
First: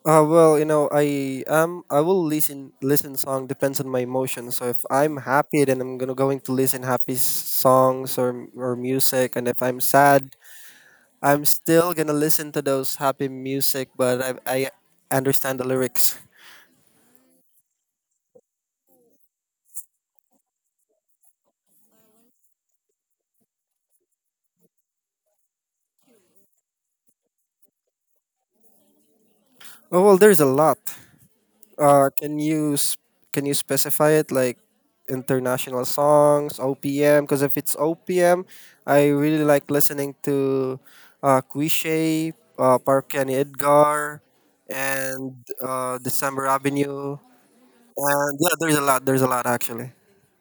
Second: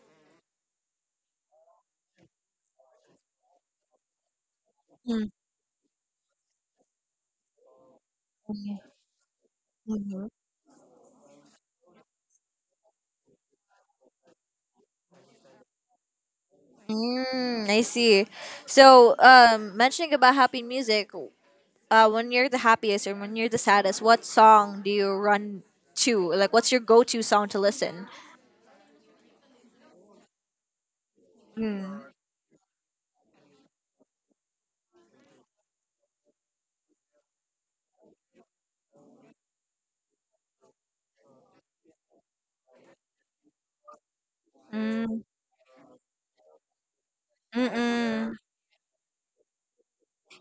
S2: You know, I am. I will listen. Listen song depends on my emotion. So if I'm
S1: Mm-hmm.
S2: happy, then I'm gonna going to listen happy songs or or music. And if I'm sad, I'm still gonna listen to those happy music. But I understand the lyrics.
S1: Mm, I see. So, mentioning about happy music, when you're the happiest or when you're the saddest, what song do you run to? Like, what's your go-to song to listen?
S2: Oh well, there's a lot.
S1: Mm.
S2: Uh, can you s- can you specify it like international songs, OPM? Because if it's OPM, I really like listening to Cuiche, Parkani Edgar,
S1: Mm.
S2: and December Avenue. And
S1: Mm-mm.
S2: yeah, there's a lot. There's a lot actually.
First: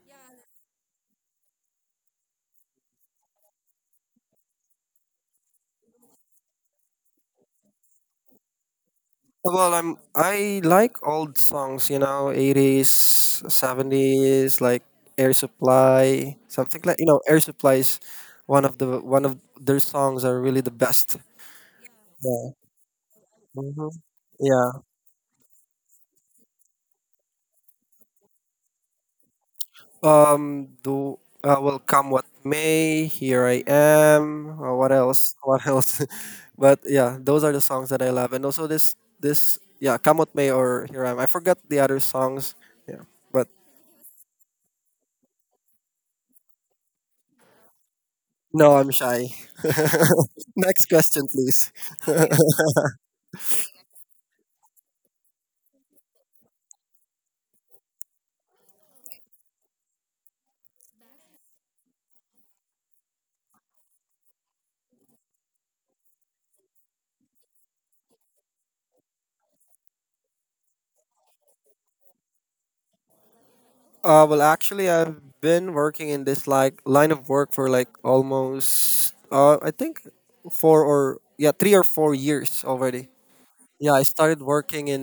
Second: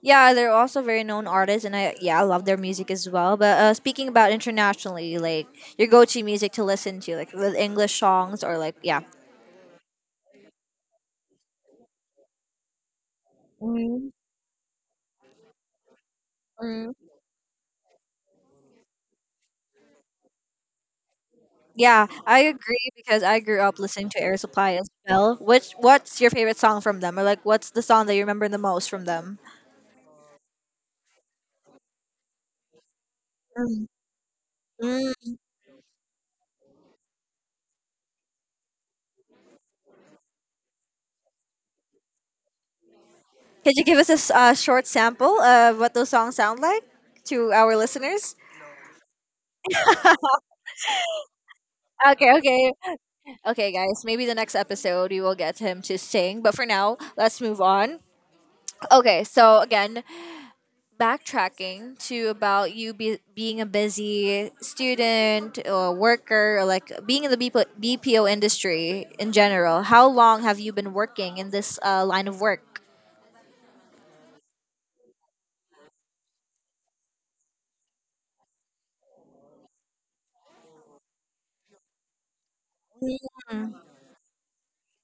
S1: Yeah, they're also very known artists, and I yeah I love their music as well. But speaking about internationally, like your go-to music to listen to, like with English songs or like yeah,
S2: Well, I like old songs, you know, eighties,
S1: mm
S2: seventies, like Air Supply, something
S1: mm.
S2: like you know, Air Supply is one of the one of their songs are really the best.
S1: Yeah, I
S2: Yeah.
S1: agree because I grew up
S2: hmm
S1: listening to Air Supply
S2: Yeah.
S1: as well. Which what's your favorite song from them, or like what's the song that you remember the most from them?
S2: Um. Do Will come what may. Here I
S1: Mm.
S2: am. What
S1: Mm.
S2: else? (laughs) What else? (laughs) But yeah, those are the songs that I love, and also this yeah, come what may or here I am. I forgot the other songs. Yeah. But
S1: Could you give us a short sample of what those songs sound like to our listeners?
S2: no, I'm shy. (laughs) Next question, please.
S1: Okay,
S2: (laughs)
S1: okay. Okay, guys, maybe the next episode we will get him to sing. But for now, let's move on. Okay, so again, backtracking to about you being a busy student or worker, or like being in the BP BPO industry in general. How long have you been working in this line of work?
S2: Actually, I've been working in this like line of work for like almost I think 3 or 4 years already. Yeah, I started working in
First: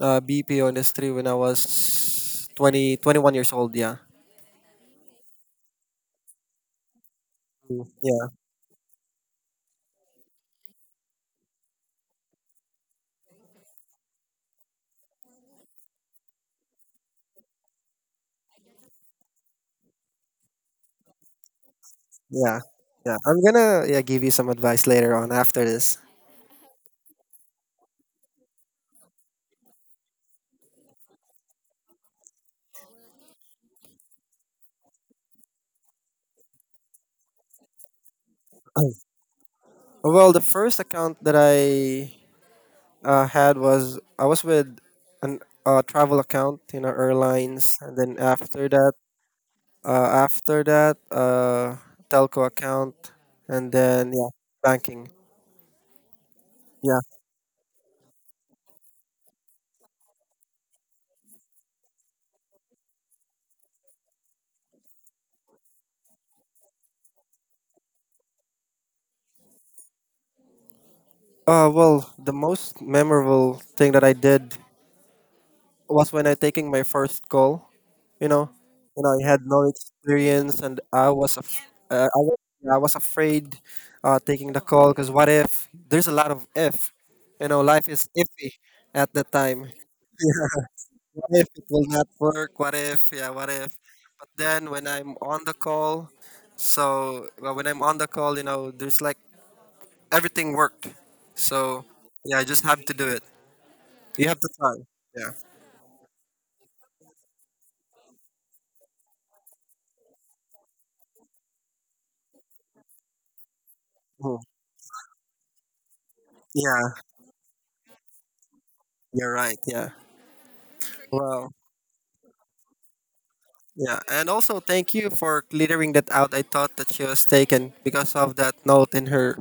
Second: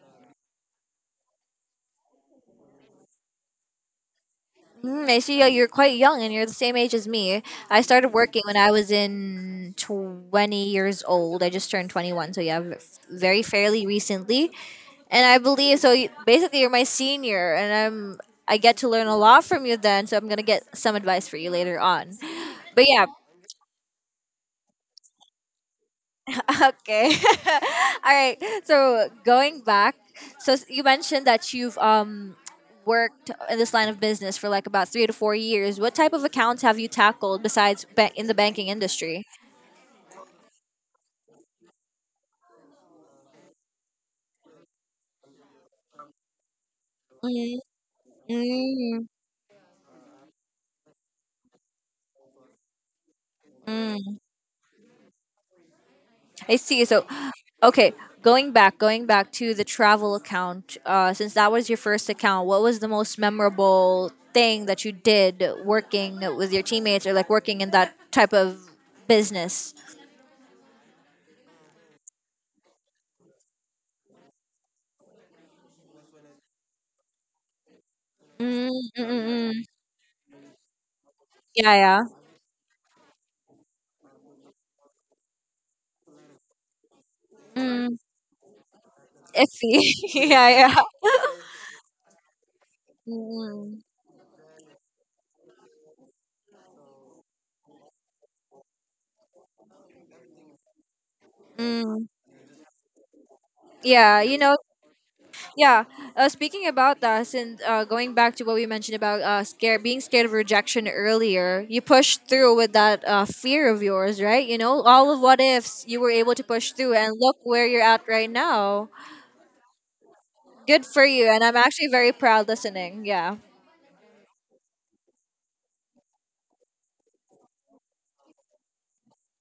S2: BPO industry when I was 20, 21 years old. Yeah.
S1: Mm, I see you're quite young and you're the same age as me. I
S2: Mm,
S1: started
S2: yeah.
S1: working when I was in 20 years old. I just turned 21, so yeah, very fairly recently. And I believe so. You, basically, you're my senior, and I'm I get to learn a lot from you then. So I'm gonna get some advice for you later on.
S2: Yeah.
S1: But yeah,
S2: Yeah. I'm gonna give you some advice later on after this.
S1: (laughs) okay, (laughs) all right. So going back, so you mentioned that you've worked in this line of business for like about 3 to 4 years. What type of accounts have you tackled besides in the banking
S2: (clears throat)
S1: industry?
S2: Well, the first account that I had was I was with an travel account, you know, airlines, and then after that,
S1: Mm-hmm.
S2: uh, after that, uh, telco account, and then yeah, banking.
S1: I see.
S2: Yeah.
S1: So, okay, going back to the travel account, since that was your first account, what was the most memorable thing that you did working with your teammates or like working in that type of business?
S2: The most memorable thing that I did was when I taking my first call. You know,
S1: Mm,
S2: you
S1: mm,
S2: know, I had
S1: mm,
S2: no
S1: mm.
S2: experience, and I was, af-
S1: Yeah, yeah.
S2: I, was yeah, I was afraid taking the call because what if? There's a lot of if. You know, life
S1: Mm,
S2: is iffy at the time.
S1: iffy. (laughs) Yeah, yeah.
S2: What if it will not work? What if? Yeah, what if?
S1: Mm,
S2: But then when I'm on the call, when I'm on the call, you know, there's like everything worked. So
S1: mm.
S2: yeah, I just have to do it.
S1: Yeah,
S2: You have to try. Yeah.
S1: Yeah. Speaking about that, and going back to what we mentioned about scare being scared of rejection earlier, you pushed through with that fear of yours,
S2: Mhm.
S1: right? You know, all of what ifs you were able to push
S2: Yeah,
S1: through, and look where you're at right now.
S2: you're right. Yeah.
S1: Good for you, and
S2: Wow.
S1: I'm actually very proud listening. Yeah. (laughs)
S2: Yeah, and also thank you for clearing that out. I thought that she was taken because of that note in her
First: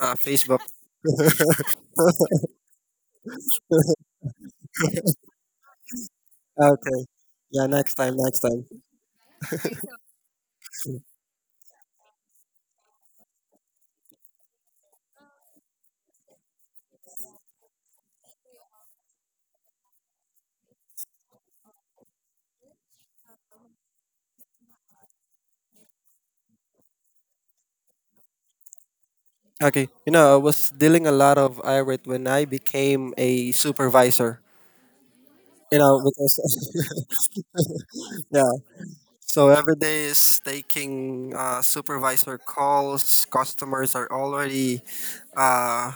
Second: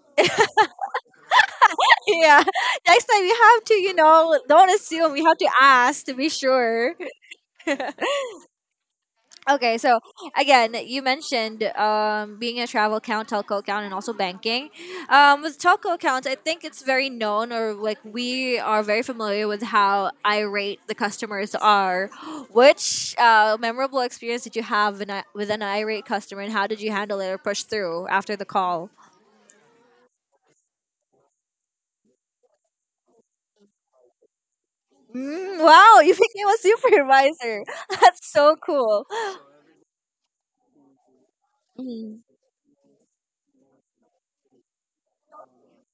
S2: Facebook.
S1: Yeah. Next time you have to, don't assume. You have to ask to be sure.
S2: Okay. Yeah, next time, next time.
S1: Okay, so again, you mentioned being a travel account, telco account, and also banking. With telco accounts, I think it's very known, or like we are very familiar with how irate the customers are. Which memorable experience did you have in a, with an irate customer, and how did you handle it or push through after the call?
S2: Okay. You know, I was dealing a lot of irate when I became a supervisor.
S1: Mm,
S2: You know,
S1: wow, (laughs) you became a
S2: because
S1: supervisor. (laughs) That's
S2: (laughs) yeah.
S1: so cool.
S2: So every day is taking
S1: Mm,
S2: supervisor calls. Customers are already uh,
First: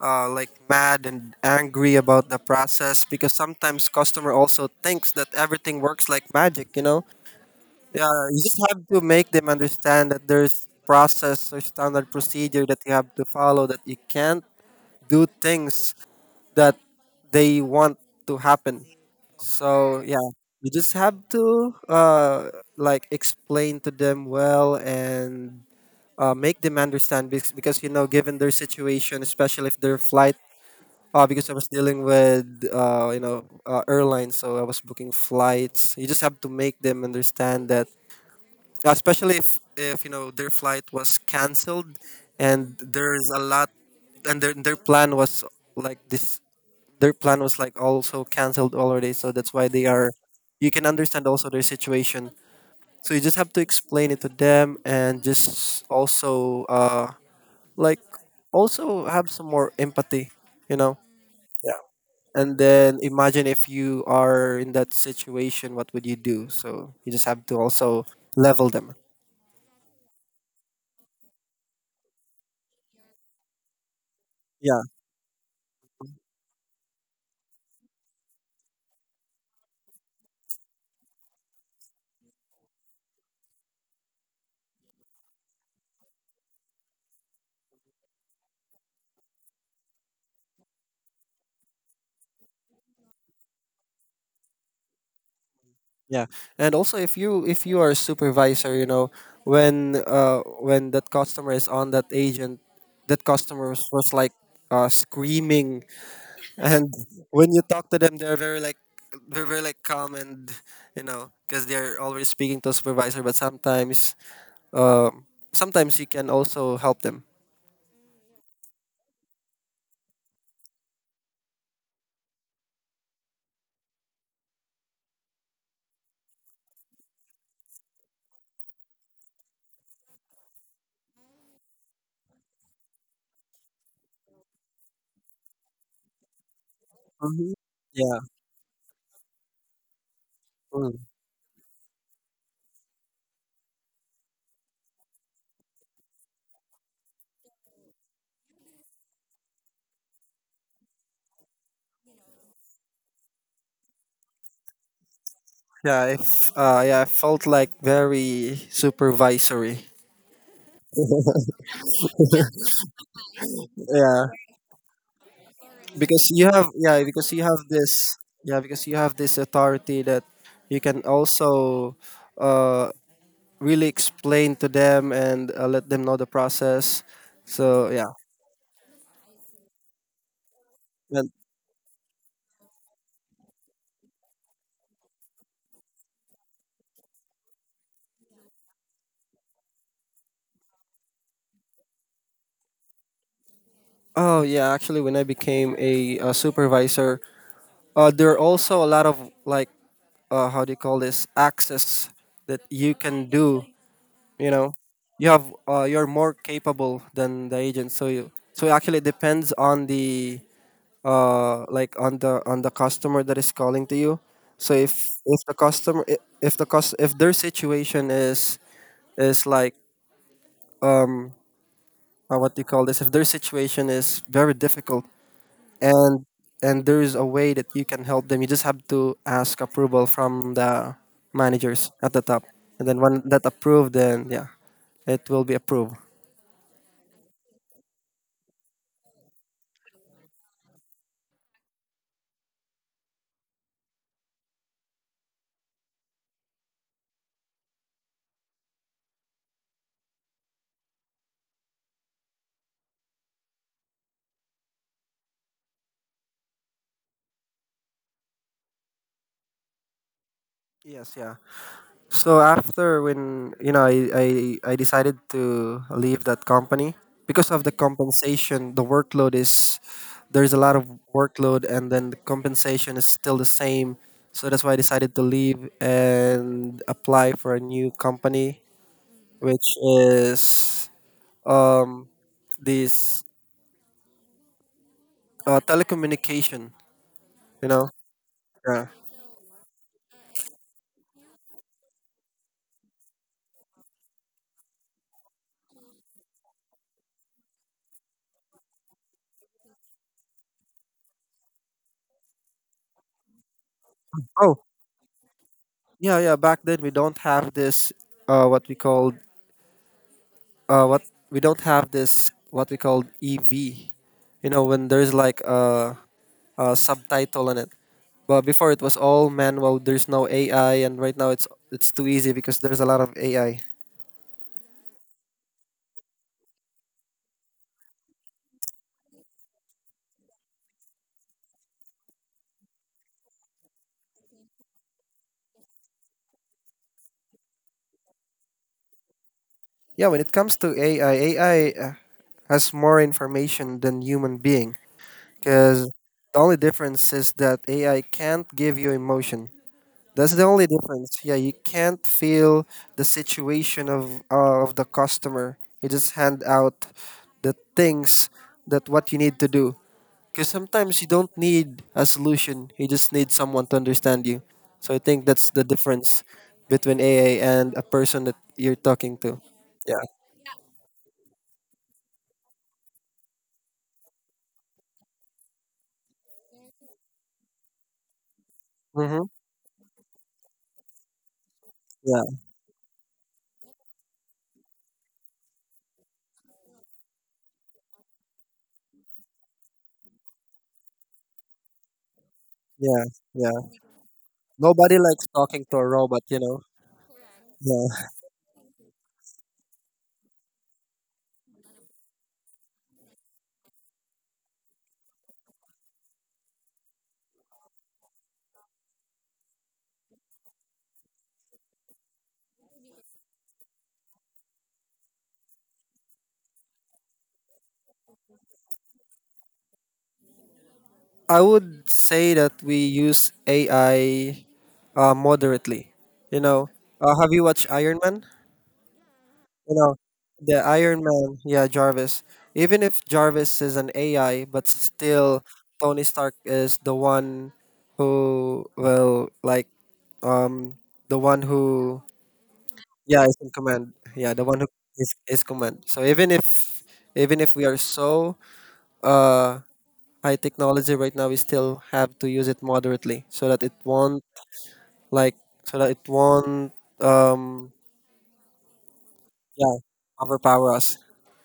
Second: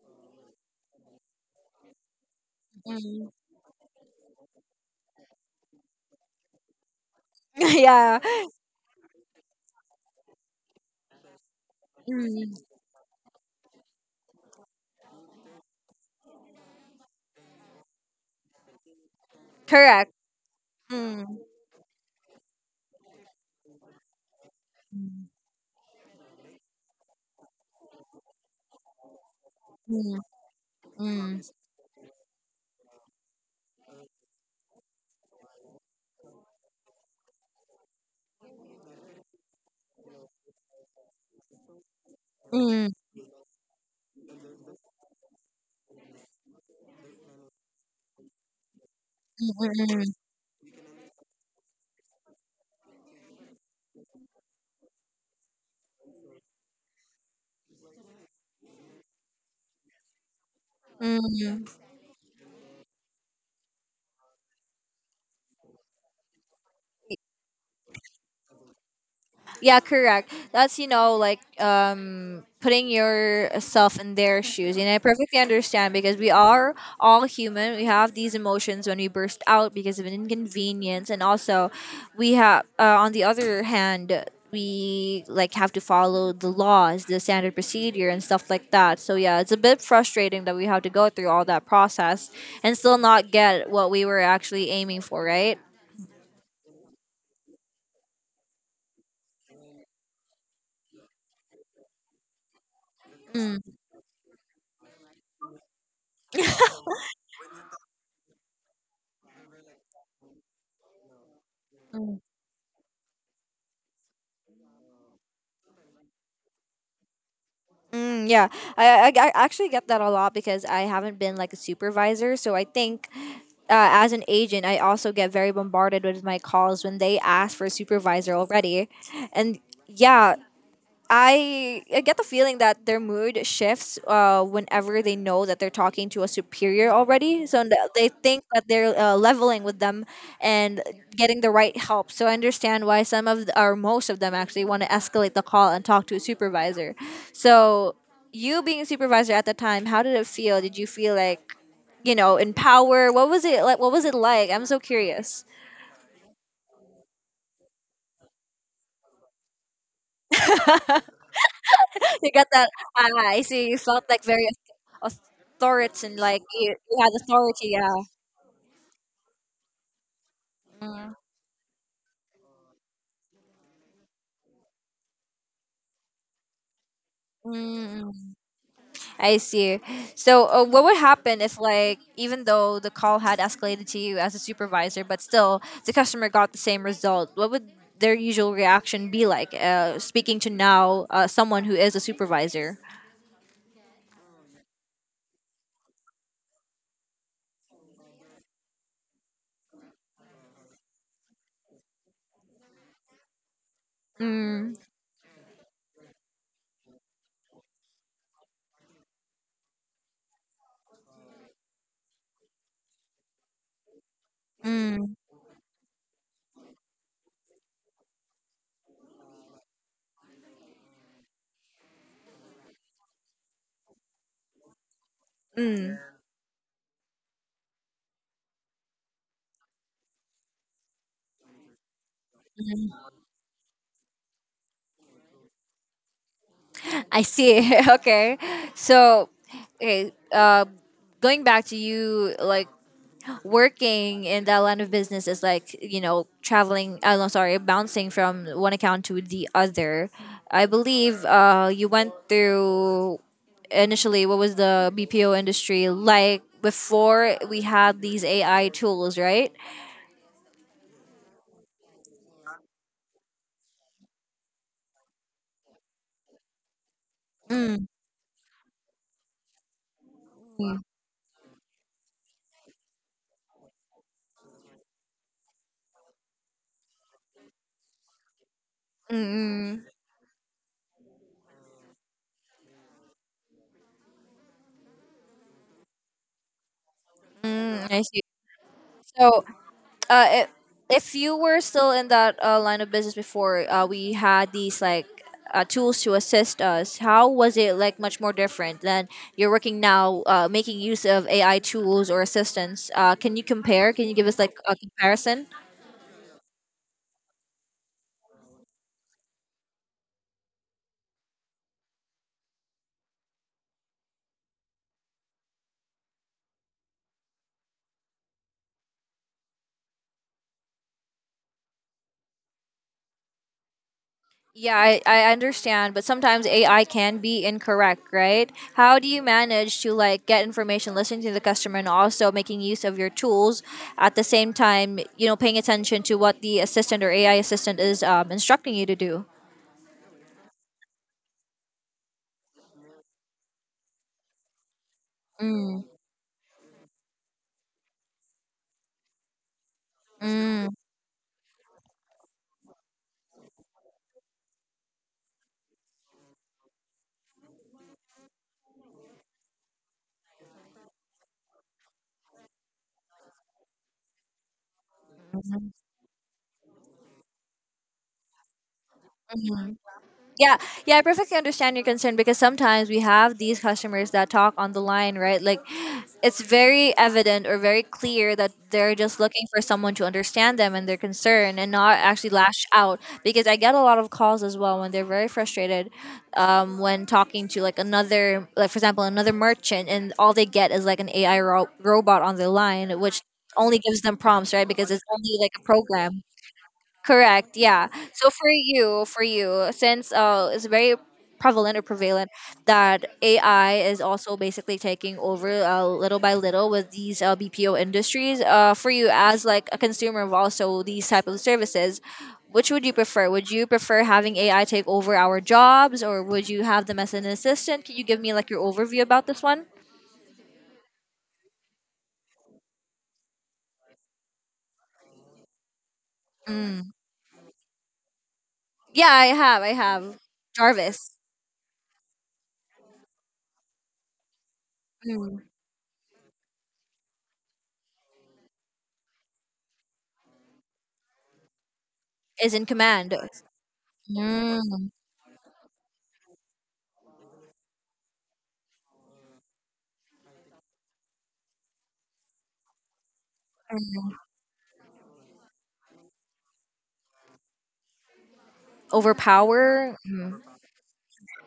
S2: like mad and angry about the process
S1: mm.
S2: because sometimes customer also thinks that everything works like magic. You know, yeah,
S1: (laughs)
S2: you
S1: Yeah,
S2: just have to make them understand that there's process or standard
S1: mm,
S2: procedure that you have to follow. That you can't do things that they want to happen. So
S1: correct.
S2: yeah, you just have
S1: Mm,
S2: to like explain to them well
S1: mm,
S2: and make them understand because, you know given their situation, especially if their
S1: mm.
S2: flight.
S1: Mm.
S2: Because I was dealing with airlines, so I was booking flights. You just have to make them understand that yeah, especially if you know their flight was canceled and
S1: Mm,
S2: there's a lot and their plan was like this their plan was like also canceled already, so
S1: mm,
S2: that's why they are,
S1: mm,
S2: you can understand also their situation. So you just have to explain it to them and just also like also have some more empathy, you know
S1: mm. Mm.
S2: and then imagine if you are in that situation what would you do, so you just have to also level them.
S1: Yeah, correct. That's like putting yourself in their shoes,
S2: Yeah.
S1: and I perfectly understand because we are all human. We have these emotions when we burst out because of an inconvenience, and also we have on the other hand we like have to follow the laws, the standard procedure, and stuff like that. So yeah, it's a bit frustrating that we have to go through all that process and still not get what we were actually aiming for, right?
S2: Yeah, and also if you are a supervisor, you know, when when that customer is on that agent, that customer was, like, screaming, and when you talk to them, they're very like calm, and you know because they're
S1: Mm.
S2: always speaking to supervisor, but sometimes um sometimes you can also help them.
S1: Mm, yeah, I actually get that a lot because I haven't been like a supervisor. So I think as an agent, I also get very bombarded with my calls when they ask for a supervisor already. And yeah, I get the feeling that their mood shifts whenever they know that they're talking to a superior already.
S2: Mhm.
S1: So they
S2: Yeah,
S1: think that they're leveling with them and
S2: mm.
S1: getting the right help. So I understand why some of, or most of them actually want to escalate the call and talk to a supervisor. So you being a supervisor at the time, how did it feel? Did you feel like, you know, in power? What was it like? What was it like? I'm so curious.
S2: yeah, if Yeah, I felt like very supervisory.
S1: (laughs) She got that. Ah, I see, you felt like
S2: Yeah.
S1: very auth- authoritarian, like you had
S2: Because you have
S1: authority. Yeah.
S2: this authority that you can
S1: Mm,
S2: also uh really explain to them and, let them know the process, so yeah.
S1: mm, I see. So, what would
S2: And
S1: happen if, like, even though the call had escalated to you as a supervisor, but still the customer got the same result? What would their usual reaction be like? Speaking to now someone who is a supervisor.
S2: oh yeah, actually when I became a, supervisor, there are also a lot of how do you call this, access that you can do, you
S1: Mm,
S2: know. You have you're more capable than the agent, so you, so it actually depends on the, on the customer that is calling to you. So if
S1: mm,
S2: if the customer, if their situation is like, um what do you call this, if their situation is very difficult
S1: mm.
S2: and and there is a way that you can help them, you just have to ask approval from the managers at the top, and then when that approved, then yeah, it will be approved.
S1: I see. (laughs) Okay. So, okay. Going back to you, like working in that line of business is like you know traveling, I'm no, sorry, bouncing from one account to the other. I believe you went through initially, what was the BPO industry like before we had these AI tools, right?
S2: Yes, yeah. So after, when you know, I decided to leave that company because of the
S1: Mm.
S2: compensation, the workload is, there's a lot of workload, and then the compensation is still the same. So that's why I decided to leave and apply for a new company, which
S1: Mm-mm.
S2: is um this telecommunication, you
S1: Mm,
S2: know.
S1: I see.
S2: Yeah.
S1: So uh, i- if you were still in that line of business before, we had these like tools to assist us. How was it like much more different than you're working now, making use of AI tools or assistance? Can you compare? Can you give us like
S2: Oh,
S1: a comparison?
S2: yeah, yeah, back then we don't have this what we called, what we don't have this what we call EV. You know, when there's like a subtitle on it. But before it was all manual. There's no AI, and right now it's too easy because there's a lot of AI.
S1: Yeah, I understand, but sometimes AI can be incorrect, right? How do you manage to like get information, listen to the customer, and also making use of your tools at the same time? You know, paying attention to what the assistant or AI assistant is instructing you to do.
S2: Yeah, when it comes to AI, AI has more information than human being,
S1: Mm,
S2: because the only difference is that AI can't give you emotion. That's the
S1: mm,
S2: only difference. Yeah, you can't feel the situation of, the customer. You just hand out the things that what you need to do. Because sometimes you don't need a solution. You just need someone to understand you. So I think that's the
S1: mm-hmm,
S2: difference between AA and a person that you're talking to.
S1: mm-hmm.
S2: Yeah.
S1: Yeah, yeah, I perfectly understand your concern because sometimes we have these customers that talk on the line, right? Like it's very evident or very clear that they're just
S2: Mm-hmm.
S1: looking for someone to understand them and their concern and not
S2: Yeah.
S1: actually lash out. Because I get a lot of calls as well when they're very frustrated when talking to like another, like for example, another merchant, and all they get is like an AI robot on the line,
S2: Yeah.
S1: which
S2: Yeah.
S1: only gives them prompts, right? Because
S2: Nobody
S1: it's
S2: likes
S1: only like a
S2: talking to a
S1: program.
S2: robot. You know.
S1: Correct. Yeah.
S2: Yeah.
S1: So for you, since it's very prevalent that AI is also basically taking over little by little with these BPO industries. For you as like a consumer of also these type of services, which would you prefer? Would you prefer having AI take over our jobs, or would you have them as an assistant? Can you give me like your overview about this one?
S2: I would say that we use AI moderately. You know,
S1: Mm.
S2: have you watched Iron Man?
S1: Yeah, I have. I
S2: You know,
S1: have.
S2: the
S1: Jarvis.
S2: Iron Man, yeah, Jarvis. Even if Jarvis is an AI, but
S1: Mm.
S2: still Tony Stark is the one who will like um the one who
S1: Is in command.
S2: yeah is in command. Yeah, the
S1: Mm.
S2: one who is command. So even if, we are so uh high technology right now, we still have to use it moderately so that it won't, like so that it won't, um yeah,
S1: Overpower.
S2: overpower us.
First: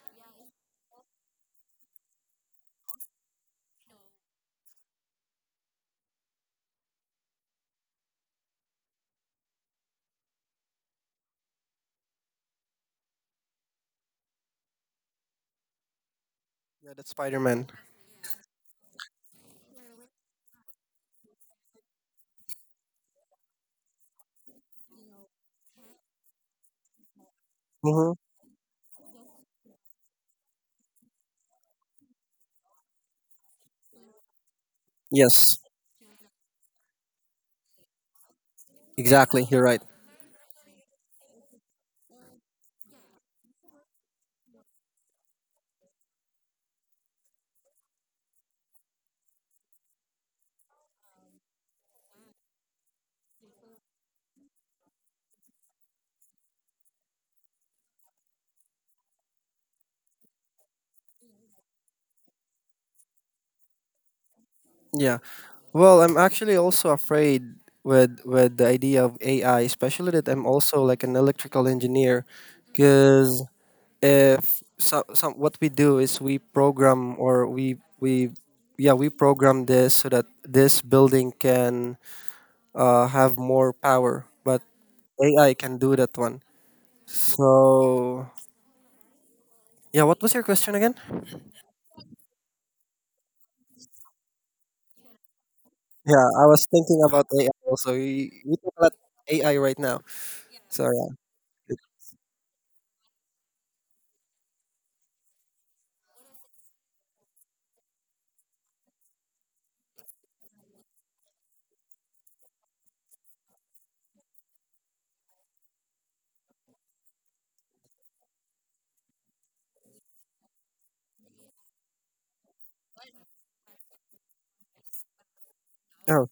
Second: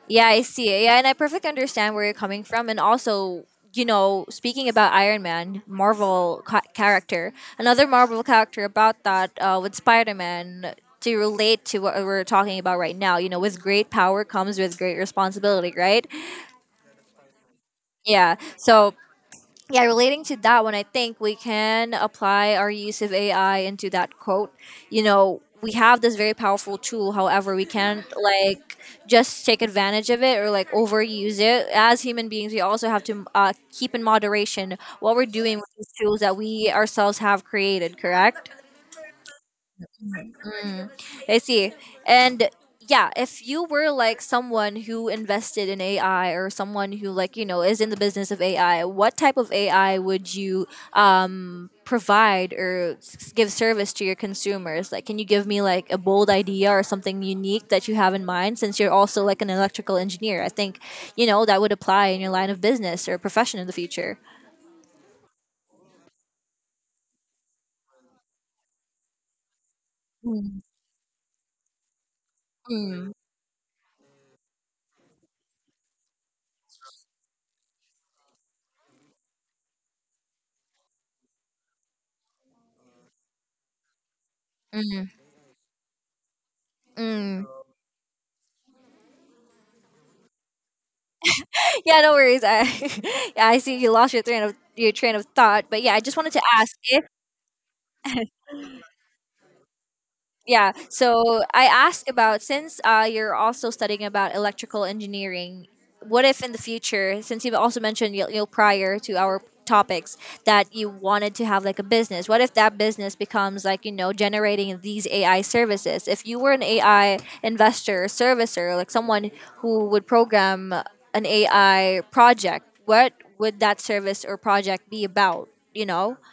S1: Yeah, I see it. Yeah, and I perfectly understand where you're coming from. And also, you know, speaking about Iron Man, Marvel character, another Marvel character about that with Spider Man, to relate to what we're talking about right now. You know, with great power comes with great responsibility, right?
S2: Yeah, that's Spider Man.
S1: Yeah. So yeah, relating to that one, I think we can apply our use of AI into that quote. You know, we have this very powerful tool. However, we can't
S2: Mm-hmm.
S1: like just take advantage of it or like overuse it. As human beings, we also have to keep in moderation what we're
S2: Yes,
S1: doing with these tools that we ourselves have created. Correct?
S2: exactly. You're right.
S1: Mm, I see. And yeah, if you were like someone who invested in AI or someone who like, you know, is in the business of AI, what type of AI would you provide or give service to your consumers? Like, can you give me like a bold idea or something unique that you have in mind since you're also like an electrical engineer? I think, you know, that would apply in your line of business or profession in the future.
S2: Yeah. Well, I'm actually also afraid with the idea of AI, especially that I'm
S1: Mm,
S2: also like an electrical engineer,
S1: mm,
S2: because if so, some what we do is we program or we program this so that this building can, have more power, but
S1: mm,
S2: AI can do that one.
S1: mm.
S2: So yeah, what was your question again?
S1: (laughs) Yeah, no worries. I, (laughs) yeah, I see you lost your train of thought, but yeah, I just
S2: Yeah,
S1: wanted to
S2: I was
S1: ask
S2: thinking
S1: if
S2: about AI also. We talk about AI right now.
S1: yeah,
S2: So yeah.
S1: so I asked about, since you're also studying about electrical engineering, what if in the future, since you've also mentioned you know prior to our topics that you wanted to have like a business, what if that business becomes like you know generating these AI services? If you were an AI investor, servicer, like someone who would program an AI project, what would that service or project be about, you know?
S2: Oh,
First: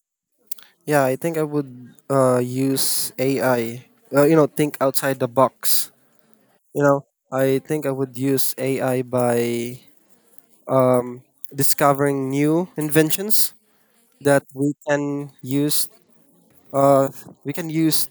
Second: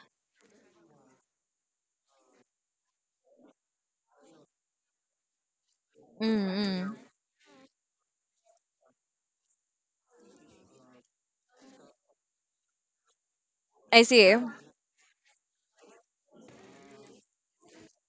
S2: yeah, I think I would use AI. You know, think outside the box.
S1: mm
S2: You know,
S1: mm.
S2: I think I would use AI by, um discovering new inventions
S1: I see.
S2: that we can use, uh we can use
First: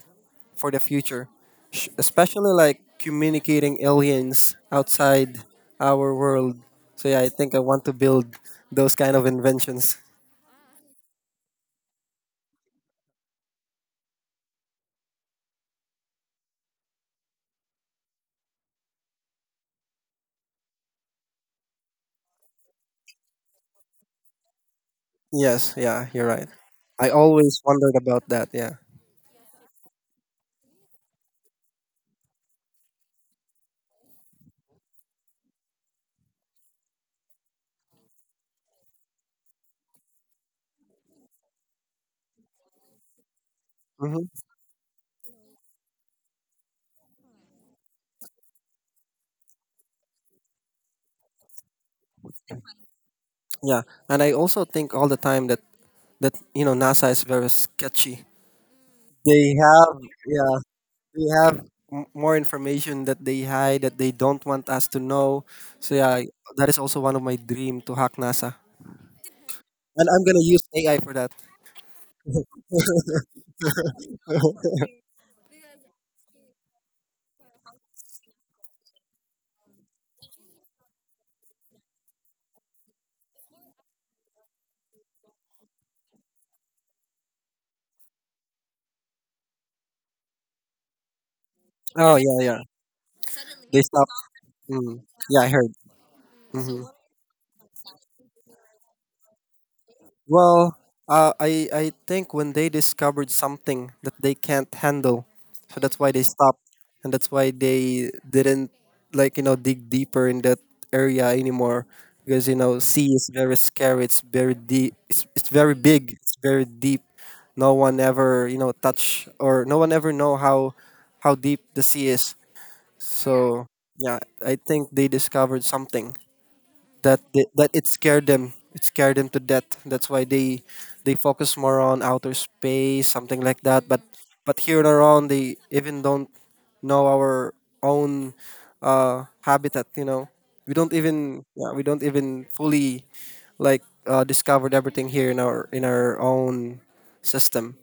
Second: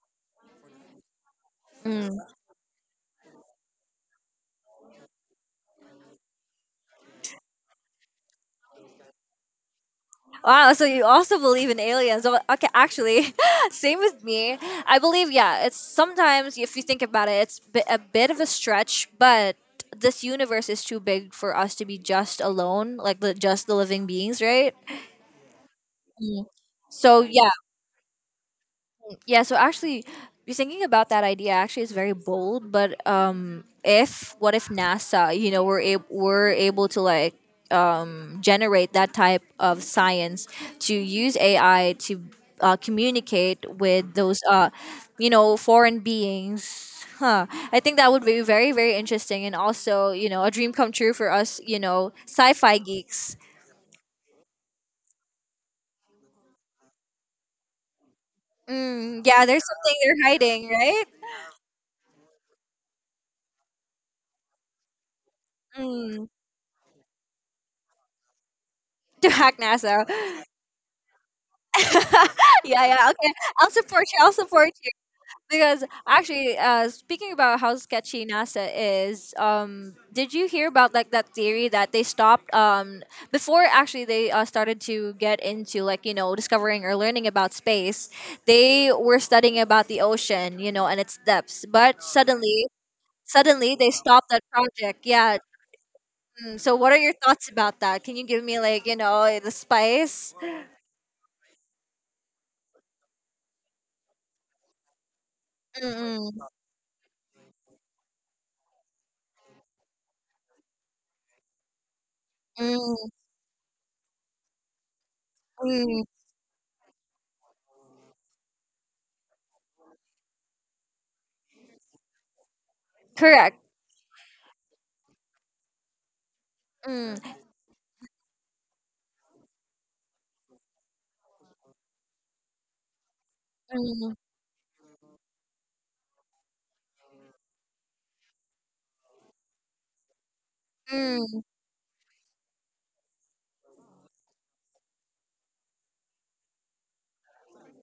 S2: for the future.
S1: Mm.
S2: Especially like communicating aliens outside our world. So yeah, I think I want to build those kind of inventions.
S1: Wow, so you also believe in aliens. Oh, okay, actually, (laughs) same with me. I believe, yeah, it's sometimes, if you think about it, it's a bit of a stretch, but this universe is too big for us to be just alone, like the, just the living beings, right?
S2: Yes, yeah, you're
S1: Mm.
S2: right. I
S1: So, yeah,
S2: always wondered about that. Yeah.
S1: yeah, so actually, you're thinking about that idea. Actually, is very bold. But if what if NASA, you know, we're able to like generate that type of science to use AI to communicate with those,
S2: hmm
S1: you know, foreign beings. Huh. I think that would be very, very interesting, and also, you know, a dream come true for us, you know, sci-fi geeks.
S2: Yeah, and I also think all the time that, that you know NASA is very sketchy.
S1: Mm, yeah,
S2: They
S1: there's something
S2: have
S1: they're
S2: yeah,
S1: hiding, right?
S2: they have more information that they hide, that they don't want us to know. So yeah,
S1: Mm,
S2: that is also one of my dream to hack NASA,
S1: (laughs) to hack NASA.
S2: and I'm gonna use AI for that.
S1: (laughs) Yeah, yeah. Okay, I'll
S2: (laughs)
S1: support you because actually, speaking about how sketchy NASA is, did you hear about like that theory that they stopped before actually they started to get into like you know discovering or learning about space, they were studying about the ocean, you know, and its depths, but
S2: Oh yeah, yeah.
S1: suddenly
S2: They
S1: they
S2: stopped.
S1: stopped that
S2: Mm.
S1: project. Yeah.
S2: Yeah, I heard.
S1: Mm, so,
S2: hmm
S1: what are your thoughts about that? Can you give me like you know the spice?
S2: Well, I think when they discovered something that they can't handle, so that's why they
S1: Mm,
S2: stopped, and that's why they didn't, like you know, dig deeper in that area anymore, because you know
S1: mm,
S2: sea is very scary. It's very deep. It's very
S1: mm.
S2: big. It's very deep. No one ever you know touch, or no one ever know how deep the sea is.
S1: Correct.
S2: So yeah, I think they discovered something
S1: Mm,
S2: that they, that it scared them, to death, that's why they focus more on outer space, something like that. but
S1: mm,
S2: but here in Iran they even don't know our own habitat, you know. we don't even
S1: mm.
S2: yeah we don't even fully discovered everything here in our own system.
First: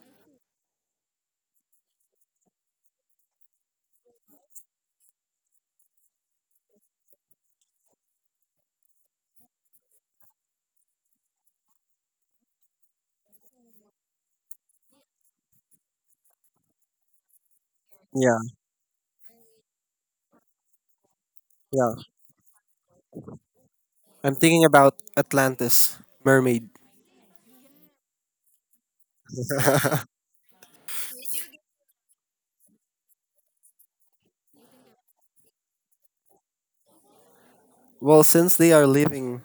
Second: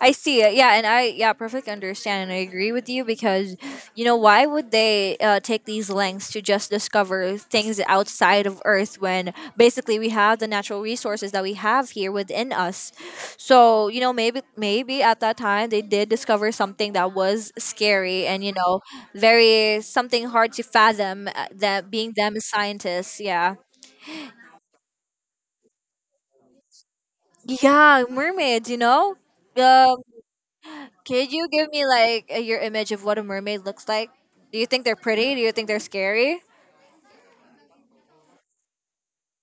S1: I see it. Yeah, and I yeah, perfectly understand and I agree with you because you know why would they take these lengths to just discover things outside of Earth when basically we have the natural resources that we have here within us. So you know maybe at that time they did discover something that was scary and
S2: yeah
S1: you know very something hard to fathom that
S2: yeah
S1: being them as scientists. Yeah,
S2: I'm thinking about Atlantis, mermaid.
S1: yeah, mermaids. You know. Um.
S2: (laughs)
S1: Could you give me like a, your image of what a mermaid looks like? Do you think they're pretty? Do you think they're scary?
S2: Well, since they are living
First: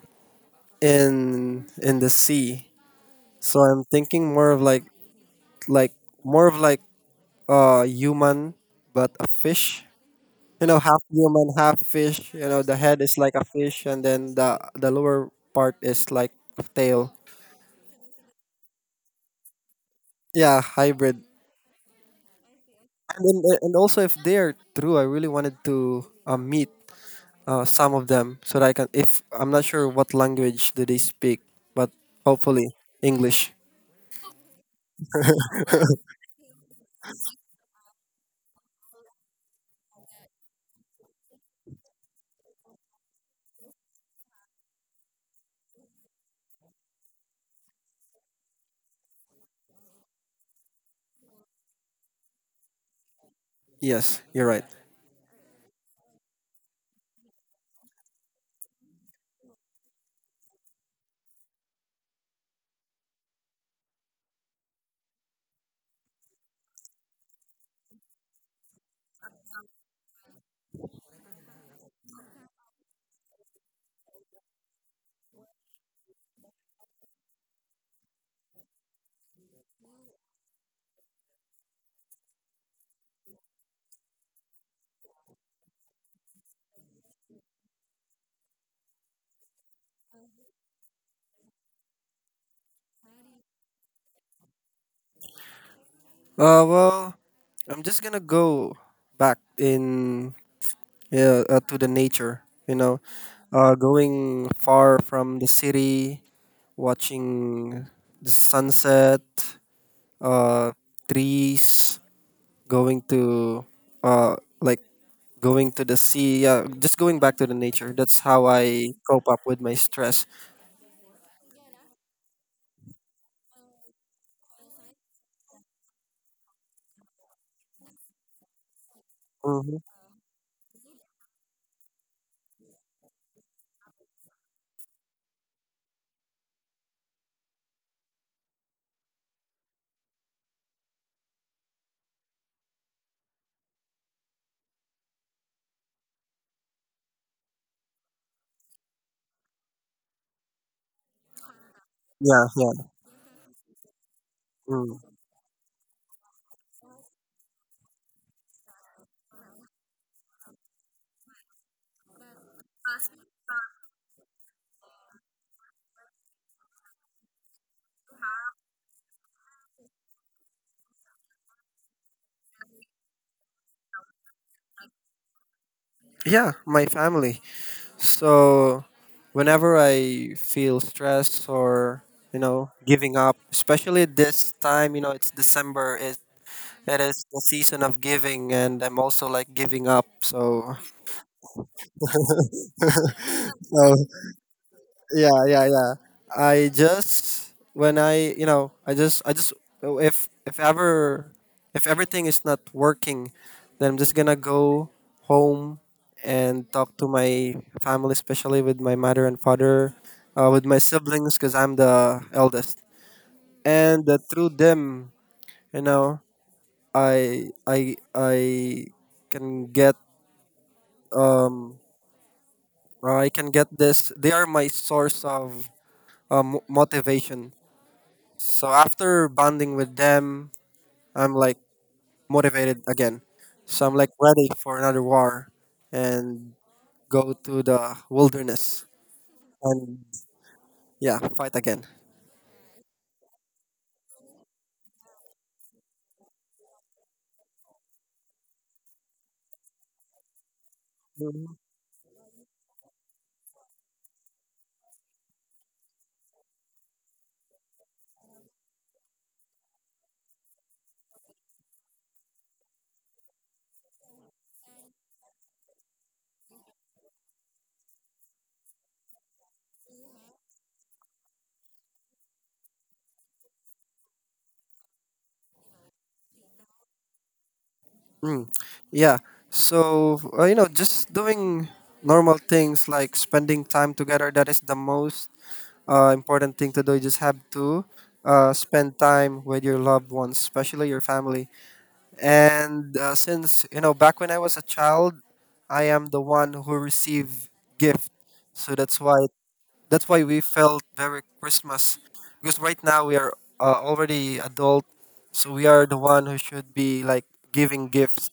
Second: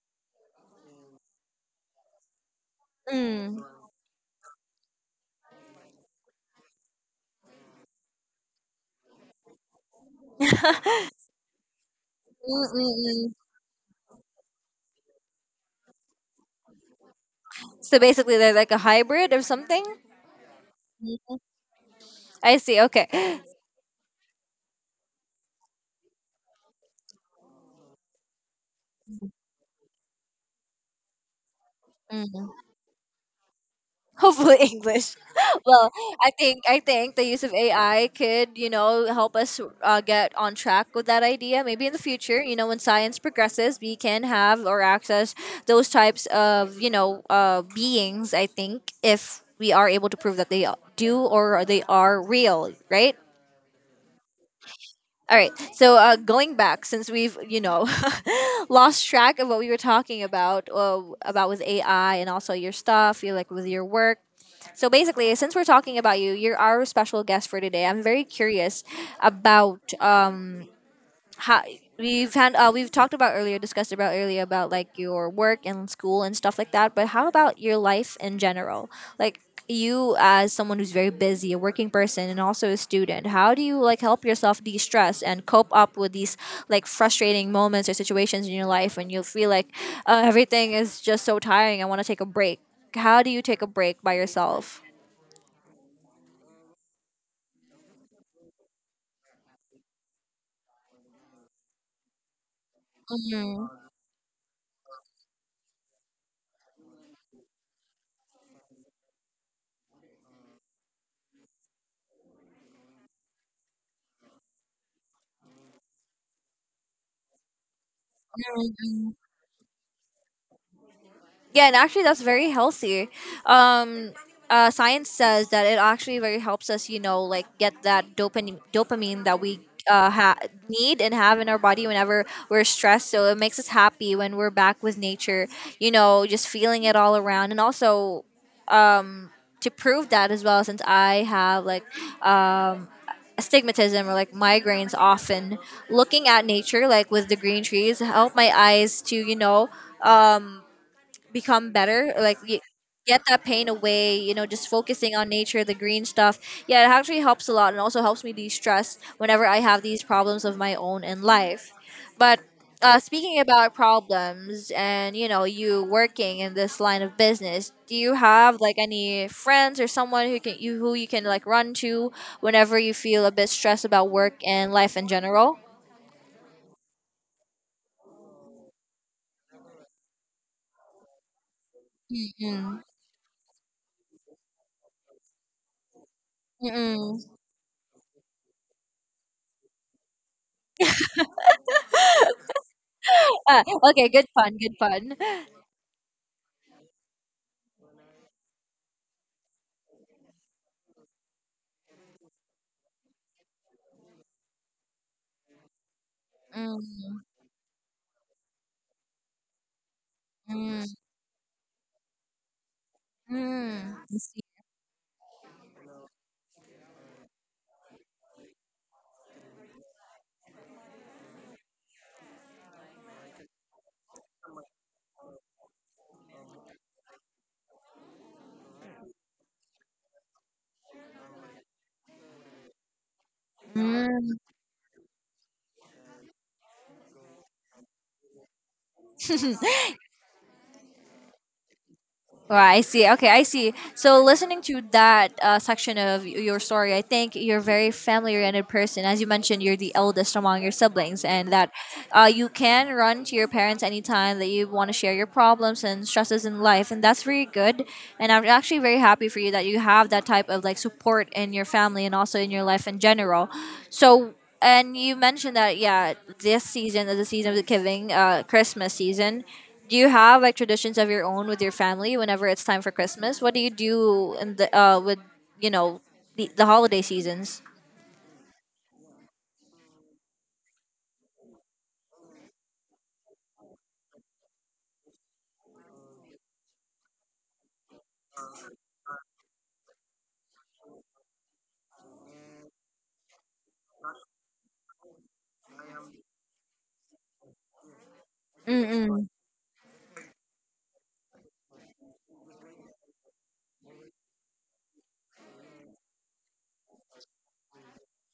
S2: in the sea, so
S1: Mm.
S2: I'm thinking more of like like human but a fish.
S1: (laughs)
S2: You know, half human, half fish. You know, the head is
S1: Mm-mm-mm.
S2: like a fish and then the lower part is like tail.
S1: So basically, they're like a hybrid or something.
S2: Yeah, hybrid.
S1: Mm. I see. Okay.
S2: And then, and also if they're true, I really wanted to meet, some of them, so that I can, if I'm not sure what language do they speak, but
S1: Mm.
S2: hopefully English.
S1: Hopefully English. (laughs) Well, I think the use of AI could you know help us get on track with that idea. Maybe in the future, you know, when science progresses, we can have or access those types of you know beings. I think if we are able to prove that they do or they are real, right?
S2: Yes, you're right.
S1: All right. So going back, since we've you know (laughs) lost track of what we were talking about with AI and also your stuff, you like with your work. So basically, since we're talking about you, you're our special guest for today. I'm very curious about how we've had we've talked about earlier, discussed about earlier about like your work and school and stuff like that, but how about your life in general, like you as someone who's very busy, a working person and also a student, how do you like help yourself de-stress and cope up with these like frustrating moments or situations in your life when you feel like everything is just so tiring, I want to take a break? How do you take a break by yourself?
S2: Uh well, I'm just going to go back in, yeah, to the nature. You know, going far from the city, watching the sunset, uh, trees, going to, uh, like going to the sea. Yeah, just going back to the nature. That's how I cope up with my stress.
S1: Yeah, and actually, that's very healthy. Um, science says that it actually very helps us, you know, like get that dopamine that we
S2: hmm
S1: uh, ha- need and have in our body whenever we're stressed. So it makes us happy when we're back with nature, you know, just feeling it all around. And also, um, to prove that as well, since I have like um, astigmatism or like migraines often, looking at nature like with the green trees help my eyes to, you know. Um, Become better
S2: Yeah, yeah,
S1: get that pain away, you know, just
S2: mm.
S1: focusing on nature, the green stuff. Yeah, it actually helps a lot and also helps me de-stress whenever I have these problems of my own in life. But speaking about problems, and you know, you working in this line of business, do you have like any friends or someone who can you who you can like run to whenever you feel a bit stressed about work and life in general?
S2: Yeah. My family. So whenever I feel stressed or, you know,
S1: Mm.
S2: giving up, especially this time, you know, it's December. It
S1: Mm-mm.
S2: is the season of giving, and I'm also like giving up. So,
S1: (laughs) Ah,
S2: so
S1: okay, good fun, good fun.
S2: yeah, yeah, yeah. I just when I you know I just If everything is not working, then I'm just gonna go home and talk to
S1: Mm.
S2: my family, especially with my mother and father, with my
S1: Mm.
S2: siblings, because I'm the eldest.
S1: Mm,
S2: And
S1: I see.
S2: through them, you know, I can get, um I can get this. They are my source of, motivation. So after bonding with them, I'm like motivated again. So I'm like
S1: Mm.
S2: ready for another war, and go to the wilderness
S1: (laughs)
S2: and, yeah, fight again.
S1: Well, I see. Okay, I see. So, listening to that section of your story, I think you're a very family oriented person. As you mentioned, you're the eldest among your siblings, and
S2: Mhm.
S1: that you can run to your parents anytime that you want to share your problems and stresses in life, and that's very good. And I'm actually very happy for you that you have that type of like support in your family and also in your life in general. So, and you mentioned that, yeah, this season is the season of the giving, Christmas season. Do you have like traditions of your own with your family whenever it's time for Christmas? What do you do in the with, you know, the holiday seasons?
S2: Mm. Yeah. So you know, just doing normal things like spending time together. That is the most important thing to do. You just have to spend time with your loved ones, especially your family. And since you know, back when I was a child, I am the one who received gift, so that's why,
S1: Mm-mm.
S2: we felt very Christmas. Because right now we are already adult, so we are the one who should be like giving gifts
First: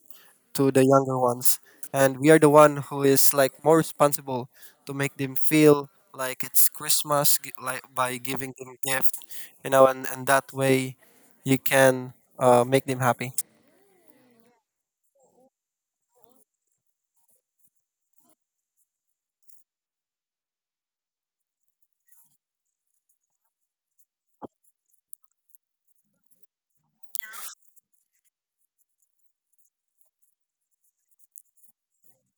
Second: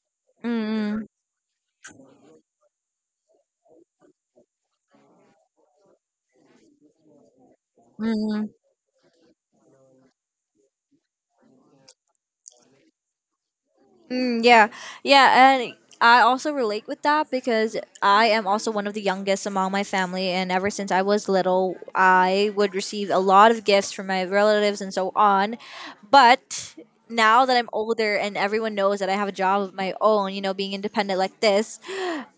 S2: to the
S1: Mm-mm.
S2: younger ones, and we are the one who is like more responsible to make them feel like it's Christmas, like by giving them gift, you know, and that way you can make them happy.
S1: Mm, yeah, yeah, and I also relate with that because I am also one of the youngest among my family, and ever since I was little, I would receive a lot of gifts from my relatives and so on. But now that I'm older and everyone knows that I have a job of my own, you know, being independent like this,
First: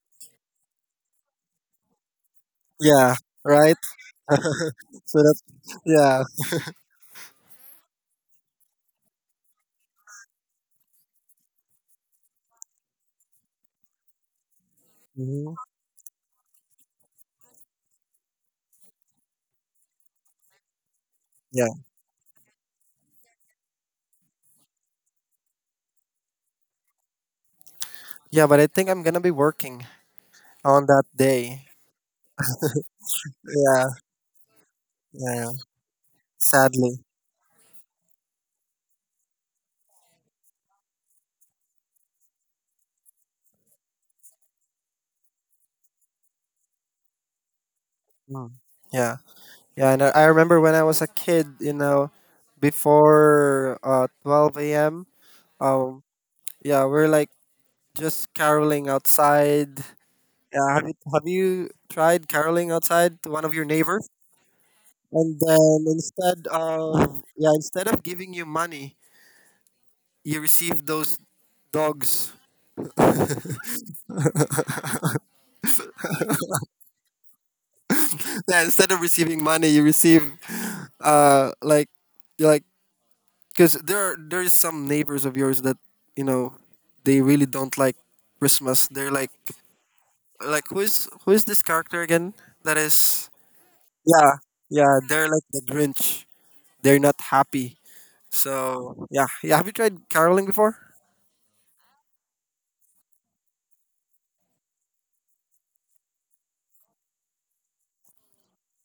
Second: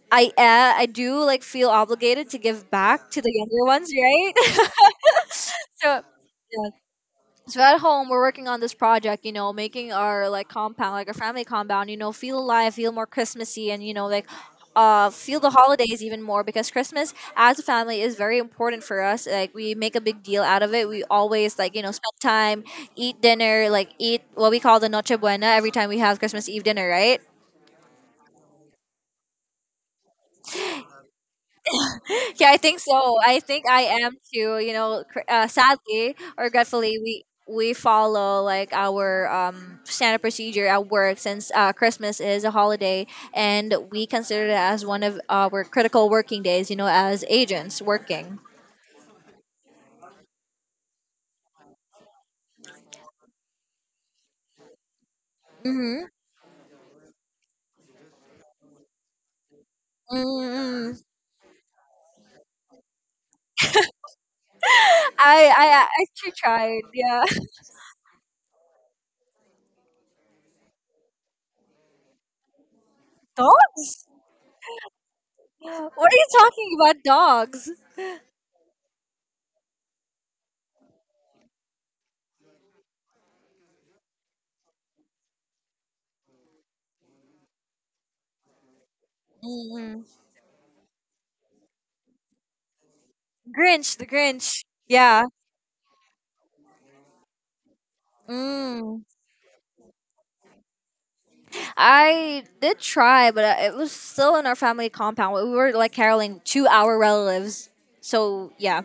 S1: I do like feel obligated to give back
S2: Yeah,
S1: to the younger
S2: right.
S1: ones, right? (laughs)
S2: So that,
S1: So,
S2: yeah,
S1: yeah, so at home we're working on this project, you know, making our like compound, like our family compound, you know, feel alive, feel more christmassy, and you know, like feel the
S2: mhm,
S1: holidays even more, because Christmas as a family is very important for us. Like, we make a big deal out of it. We always
S2: yeah,
S1: like, you know, spend time, eat dinner, like eat what we call the noche buena every time we have Christmas Eve dinner, right?
S2: yeah. But I think I'm gonna be working on that day.
S1: Yeah, I think so. I think I
S2: Yeah,
S1: am too. You know,
S2: yeah.
S1: sadly or gratefully,
S2: Sadly.
S1: we follow like our standard procedure at work since Christmas is a holiday, and we consider it as one of our critical working days. You know, as agents working.
S2: Mm. Yeah, yeah. And I remember when I was a kid, you know, before 12 a.m. Um,
S1: Mm-hmm.
S2: yeah, we're like just caroling outside. Yeah,
S1: Mm. (laughs)
S2: have you tried caroling outside to one of your neighbors? And
S1: I,
S2: then,
S1: I actually tried. Yeah.
S2: instead of giving you money, you receive those dogs.
S1: (laughs) Dogs. What are you talking about, dogs?
S2: Yeah, instead of receiving money, you receive, uh, like, you like, because there is some neighbors of yours that, you know, they really don't like Christmas. They're
S1: Mm.
S2: like who is this character again? That is,
S1: Grinch, the
S2: yeah,
S1: Grinch.
S2: yeah.
S1: Yeah.
S2: They're like the Grinch. They're not happy.
S1: Mm.
S2: So yeah, yeah. Have you tried caroling before?
S1: I did try, but it was still in our family compound. We were like caroling to our relatives. So, yeah,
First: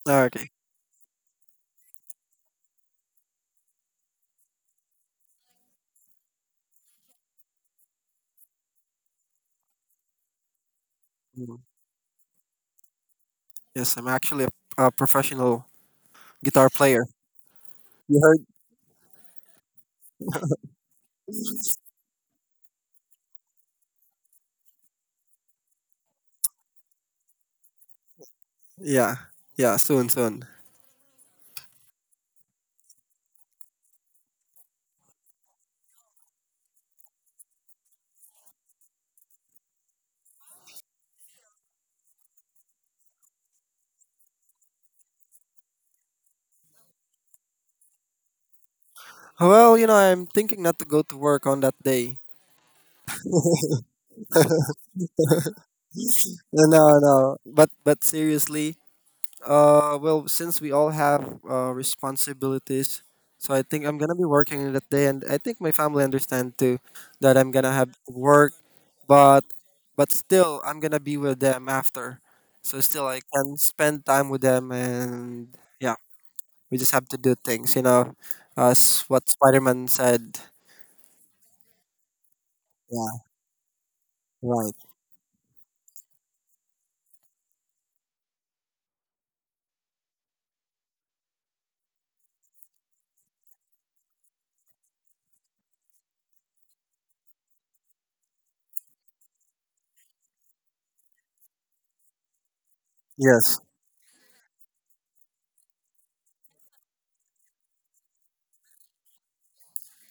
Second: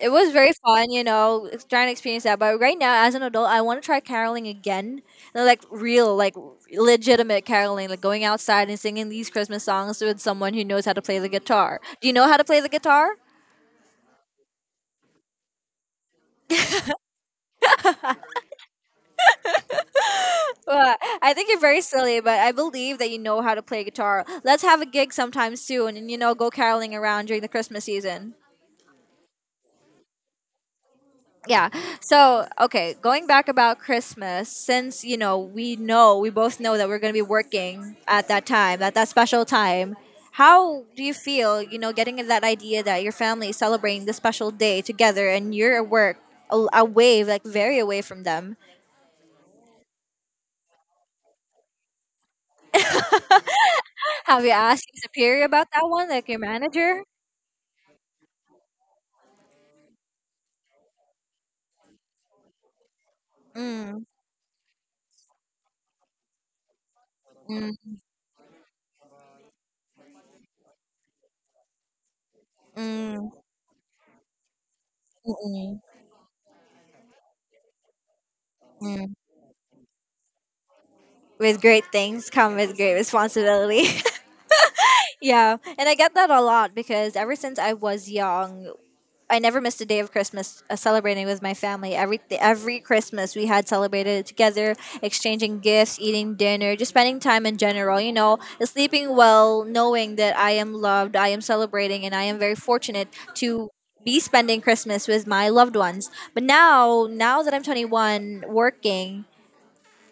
S1: it
S2: Ah,
S1: was
S2: okay.
S1: very fun, you know, trying to experience that. But right now, as an adult, I want to try caroling again. And, like real, like legitimate caroling, like going outside and singing these Christmas songs with someone who knows how to play the
S2: Mm.
S1: guitar. Do you know how to play the guitar? (laughs)
S2: Yes, I'm actually a professional guitar player. You heard?
S1: Well, I think you're very silly, but I believe that you know how to play guitar. Let's have a gig sometime soon and, you know, go caroling around during the Christmas season.
S2: Yeah, yeah. Soon, soon.
S1: Yeah, so okay, going back about Christmas, since you know, we know, we both know that we're going to be working at that time, at that special time, how do you feel, you know, getting that idea that your family is celebrating this special day together, and you're at work, away, like very away from them?
S2: Well, you know, I'm thinking not to go to work on that day.
S1: (laughs) Have you asked your superior about that one, like your
S2: No, no,
S1: manager?
S2: no. But seriously, well, since we all have responsibilities, so I think I'm
S1: Mm,
S2: gonna be working that day, and I think my family understand too that I'm gonna
S1: mm,
S2: have to work, but, still, I'm gonna be with them after. So still, I
S1: mm,
S2: can spend time with them, and
S1: mm,
S2: yeah, we just have to do things, you know, as
S1: mm.
S2: what Spider-Man said.
S1: With great things come with great
S2: Yeah,
S1: responsibility. (laughs)
S2: right.
S1: Yeah, and I get that a lot because ever since I was young, I never missed a day of Christmas celebrating with my family. Every Christmas we had celebrated together, exchanging gifts, eating dinner, just spending time in general. You know, sleeping well, knowing that I am loved, I am celebrating, and I am very fortunate
S2: Yes.
S1: to be spending Christmas with my loved ones. But now, now that I'm 21, working,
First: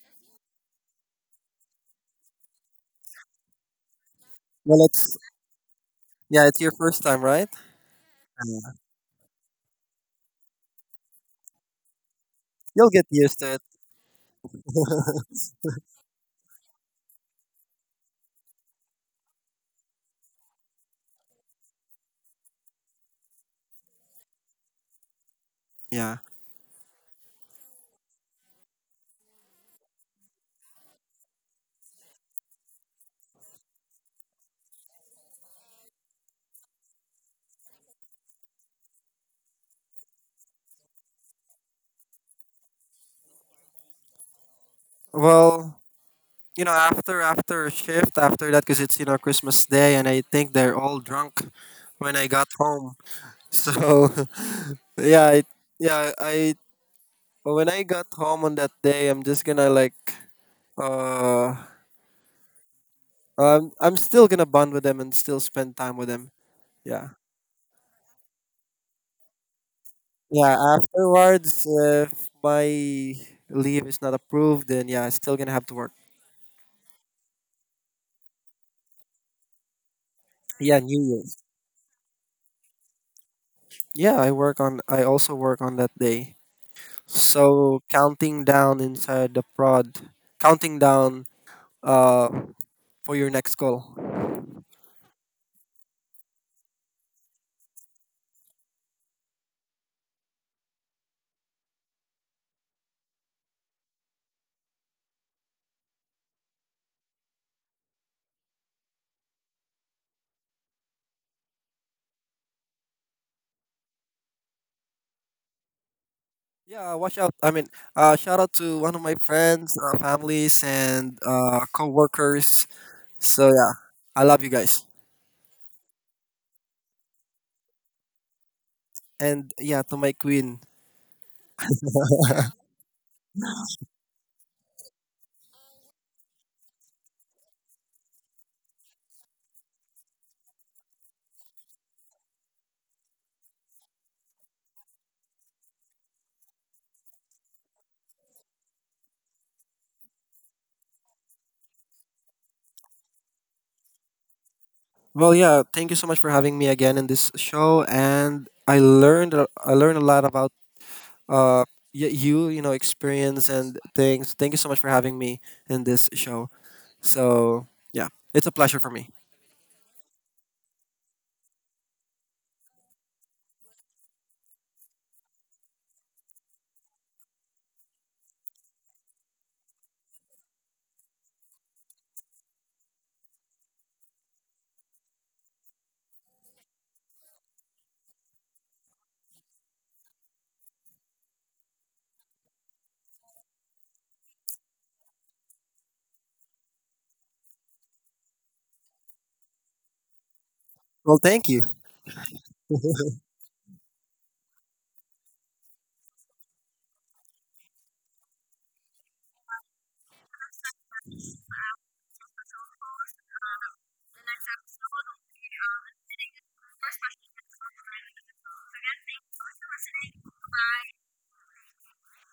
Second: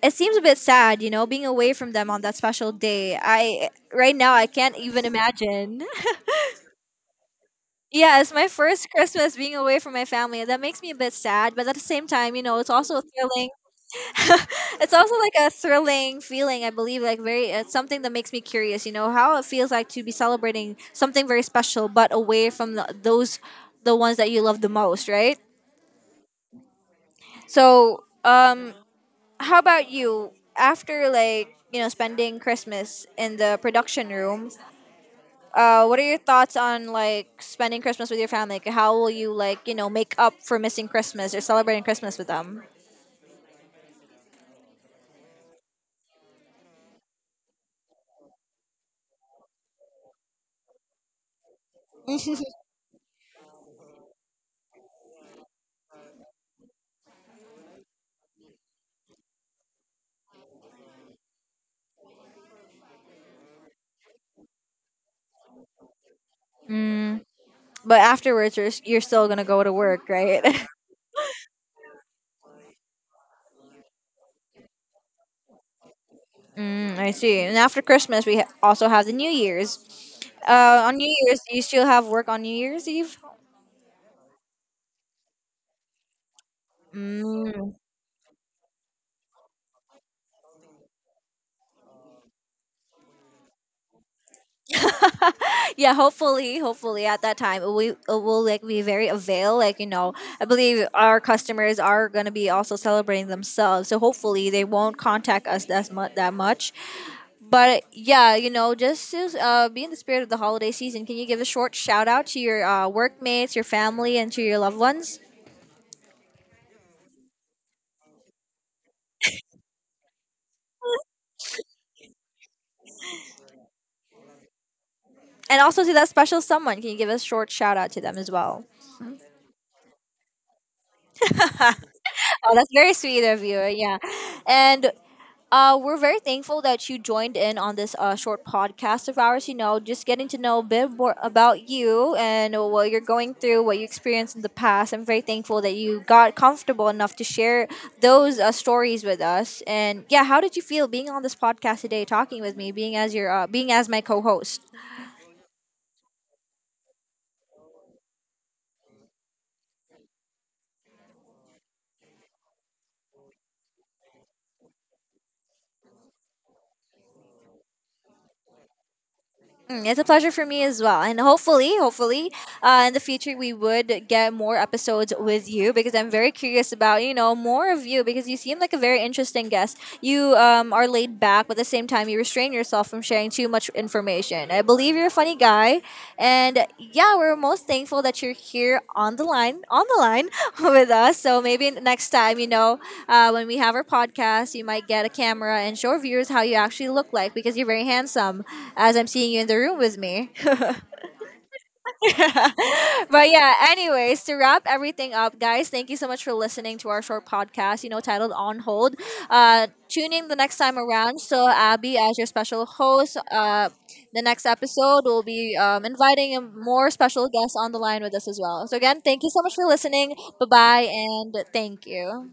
S1: it seems a bit sad, you know, being away from them on that special day. I right now I can't
S2: Well,
S1: even
S2: it's,
S1: imagine.
S2: yeah, it's your first time, right?
S1: Yeah, it's my
S2: Yeah.
S1: first Christmas being away from my family. That makes me a bit sad, but at the same time, you know, it's
S2: You'll
S1: also
S2: get used
S1: thrilling.
S2: to it.
S1: (laughs) It's also like a thrilling feeling, I believe, like very, it's something that makes me curious, you know, how it feels like to be celebrating something very special but away from those, the ones that you love the most, right?
S2: Yeah.
S1: So, how about you, after like, you know, spending Christmas in the production room? What are your thoughts on like spending Christmas with your family? Like, how will you, like you know, make up for missing Christmas or celebrating Christmas with them?
S2: Well, you know, after, a shift, after that, because it's you know Christmas Day, and I think they're all drunk when I got
S1: (laughs)
S2: home. So, (laughs) yeah, I, yeah, I when I got home on that day, I'm just gonna like, uh, I'm still gonna bond with them and still spend time with them. Yeah.
S1: Mm. But afterwards, you're still gonna go to work, right?
S2: Yeah.
S1: (laughs)
S2: Afterwards, if my leave is not approved, then yeah, I'm still gonna have to work.
S1: Mm, I see. And after Christmas, we also have the New Year's.
S2: Yeah,
S1: On
S2: New
S1: New Year's,
S2: Year's.
S1: do you still have work on New Year's Eve?
S2: Yeah, I also work on that day.
S1: Mm.
S2: So counting down inside the prod, counting down uh for your next call.
S1: (laughs) Yeah, hopefully, hopefully at that time, we will like be very avail, like you know, I believe our customers are going to be also celebrating themselves, so hopefully they won't contact us that much, that much. But yeah, you know, just to be in the spirit of the holiday season, can you give a short shout out to your workmates, your family, and to your loved ones?
S2: Yeah, watch out. I mean, shout out to one of my friends, families, and co-workers. So yeah, I love you guys.
S1: And also to that special someone, can you give a short shout out to them as well?
S2: And yeah, to my queen.
S1: Oh, that's very sweet of you. Yeah. And we're very thankful that you joined in on this short podcast of ours. You know, just getting to know a bit more about you and what you're going through, what you experienced in the past. I'm very thankful that you got comfortable enough to share those stories with us. And yeah, how did you feel being on this podcast today, talking with me, being as your, being as my co-host?
S2: Well, yeah, thank you so much for having me again in this show. And I learned a lot about uh you, you know, experience and things. Thank you so much for having me in this show. So yeah, it's a pleasure for me.
S1: Mm, it's a pleasure for me as well, and hopefully, hopefully, in the future we would get more episodes with you because I'm very curious about, you know, more of you because you seem like a very interesting guest. You are laid back, but at the same time, you restrain yourself from sharing too much information. I believe you're a funny guy, and yeah, we're most thankful that you're here on the line (laughs) with us. So maybe next time, you know, when we have our podcast, you might get a camera and show viewers how you actually look like because you're very handsome, as I'm seeing you in the room with me.
S2: Well, thank you. (laughs)
S1: But yeah, anyways, to wrap everything up, guys, thank you so much for listening to our short podcast, you know, titled On Hold. Tune in the next time around. So, Abby, as your special host, the next episode, we'll be inviting a more special guests on the line with us as well. So, again, thank you so much for listening. Bye bye, and thank you.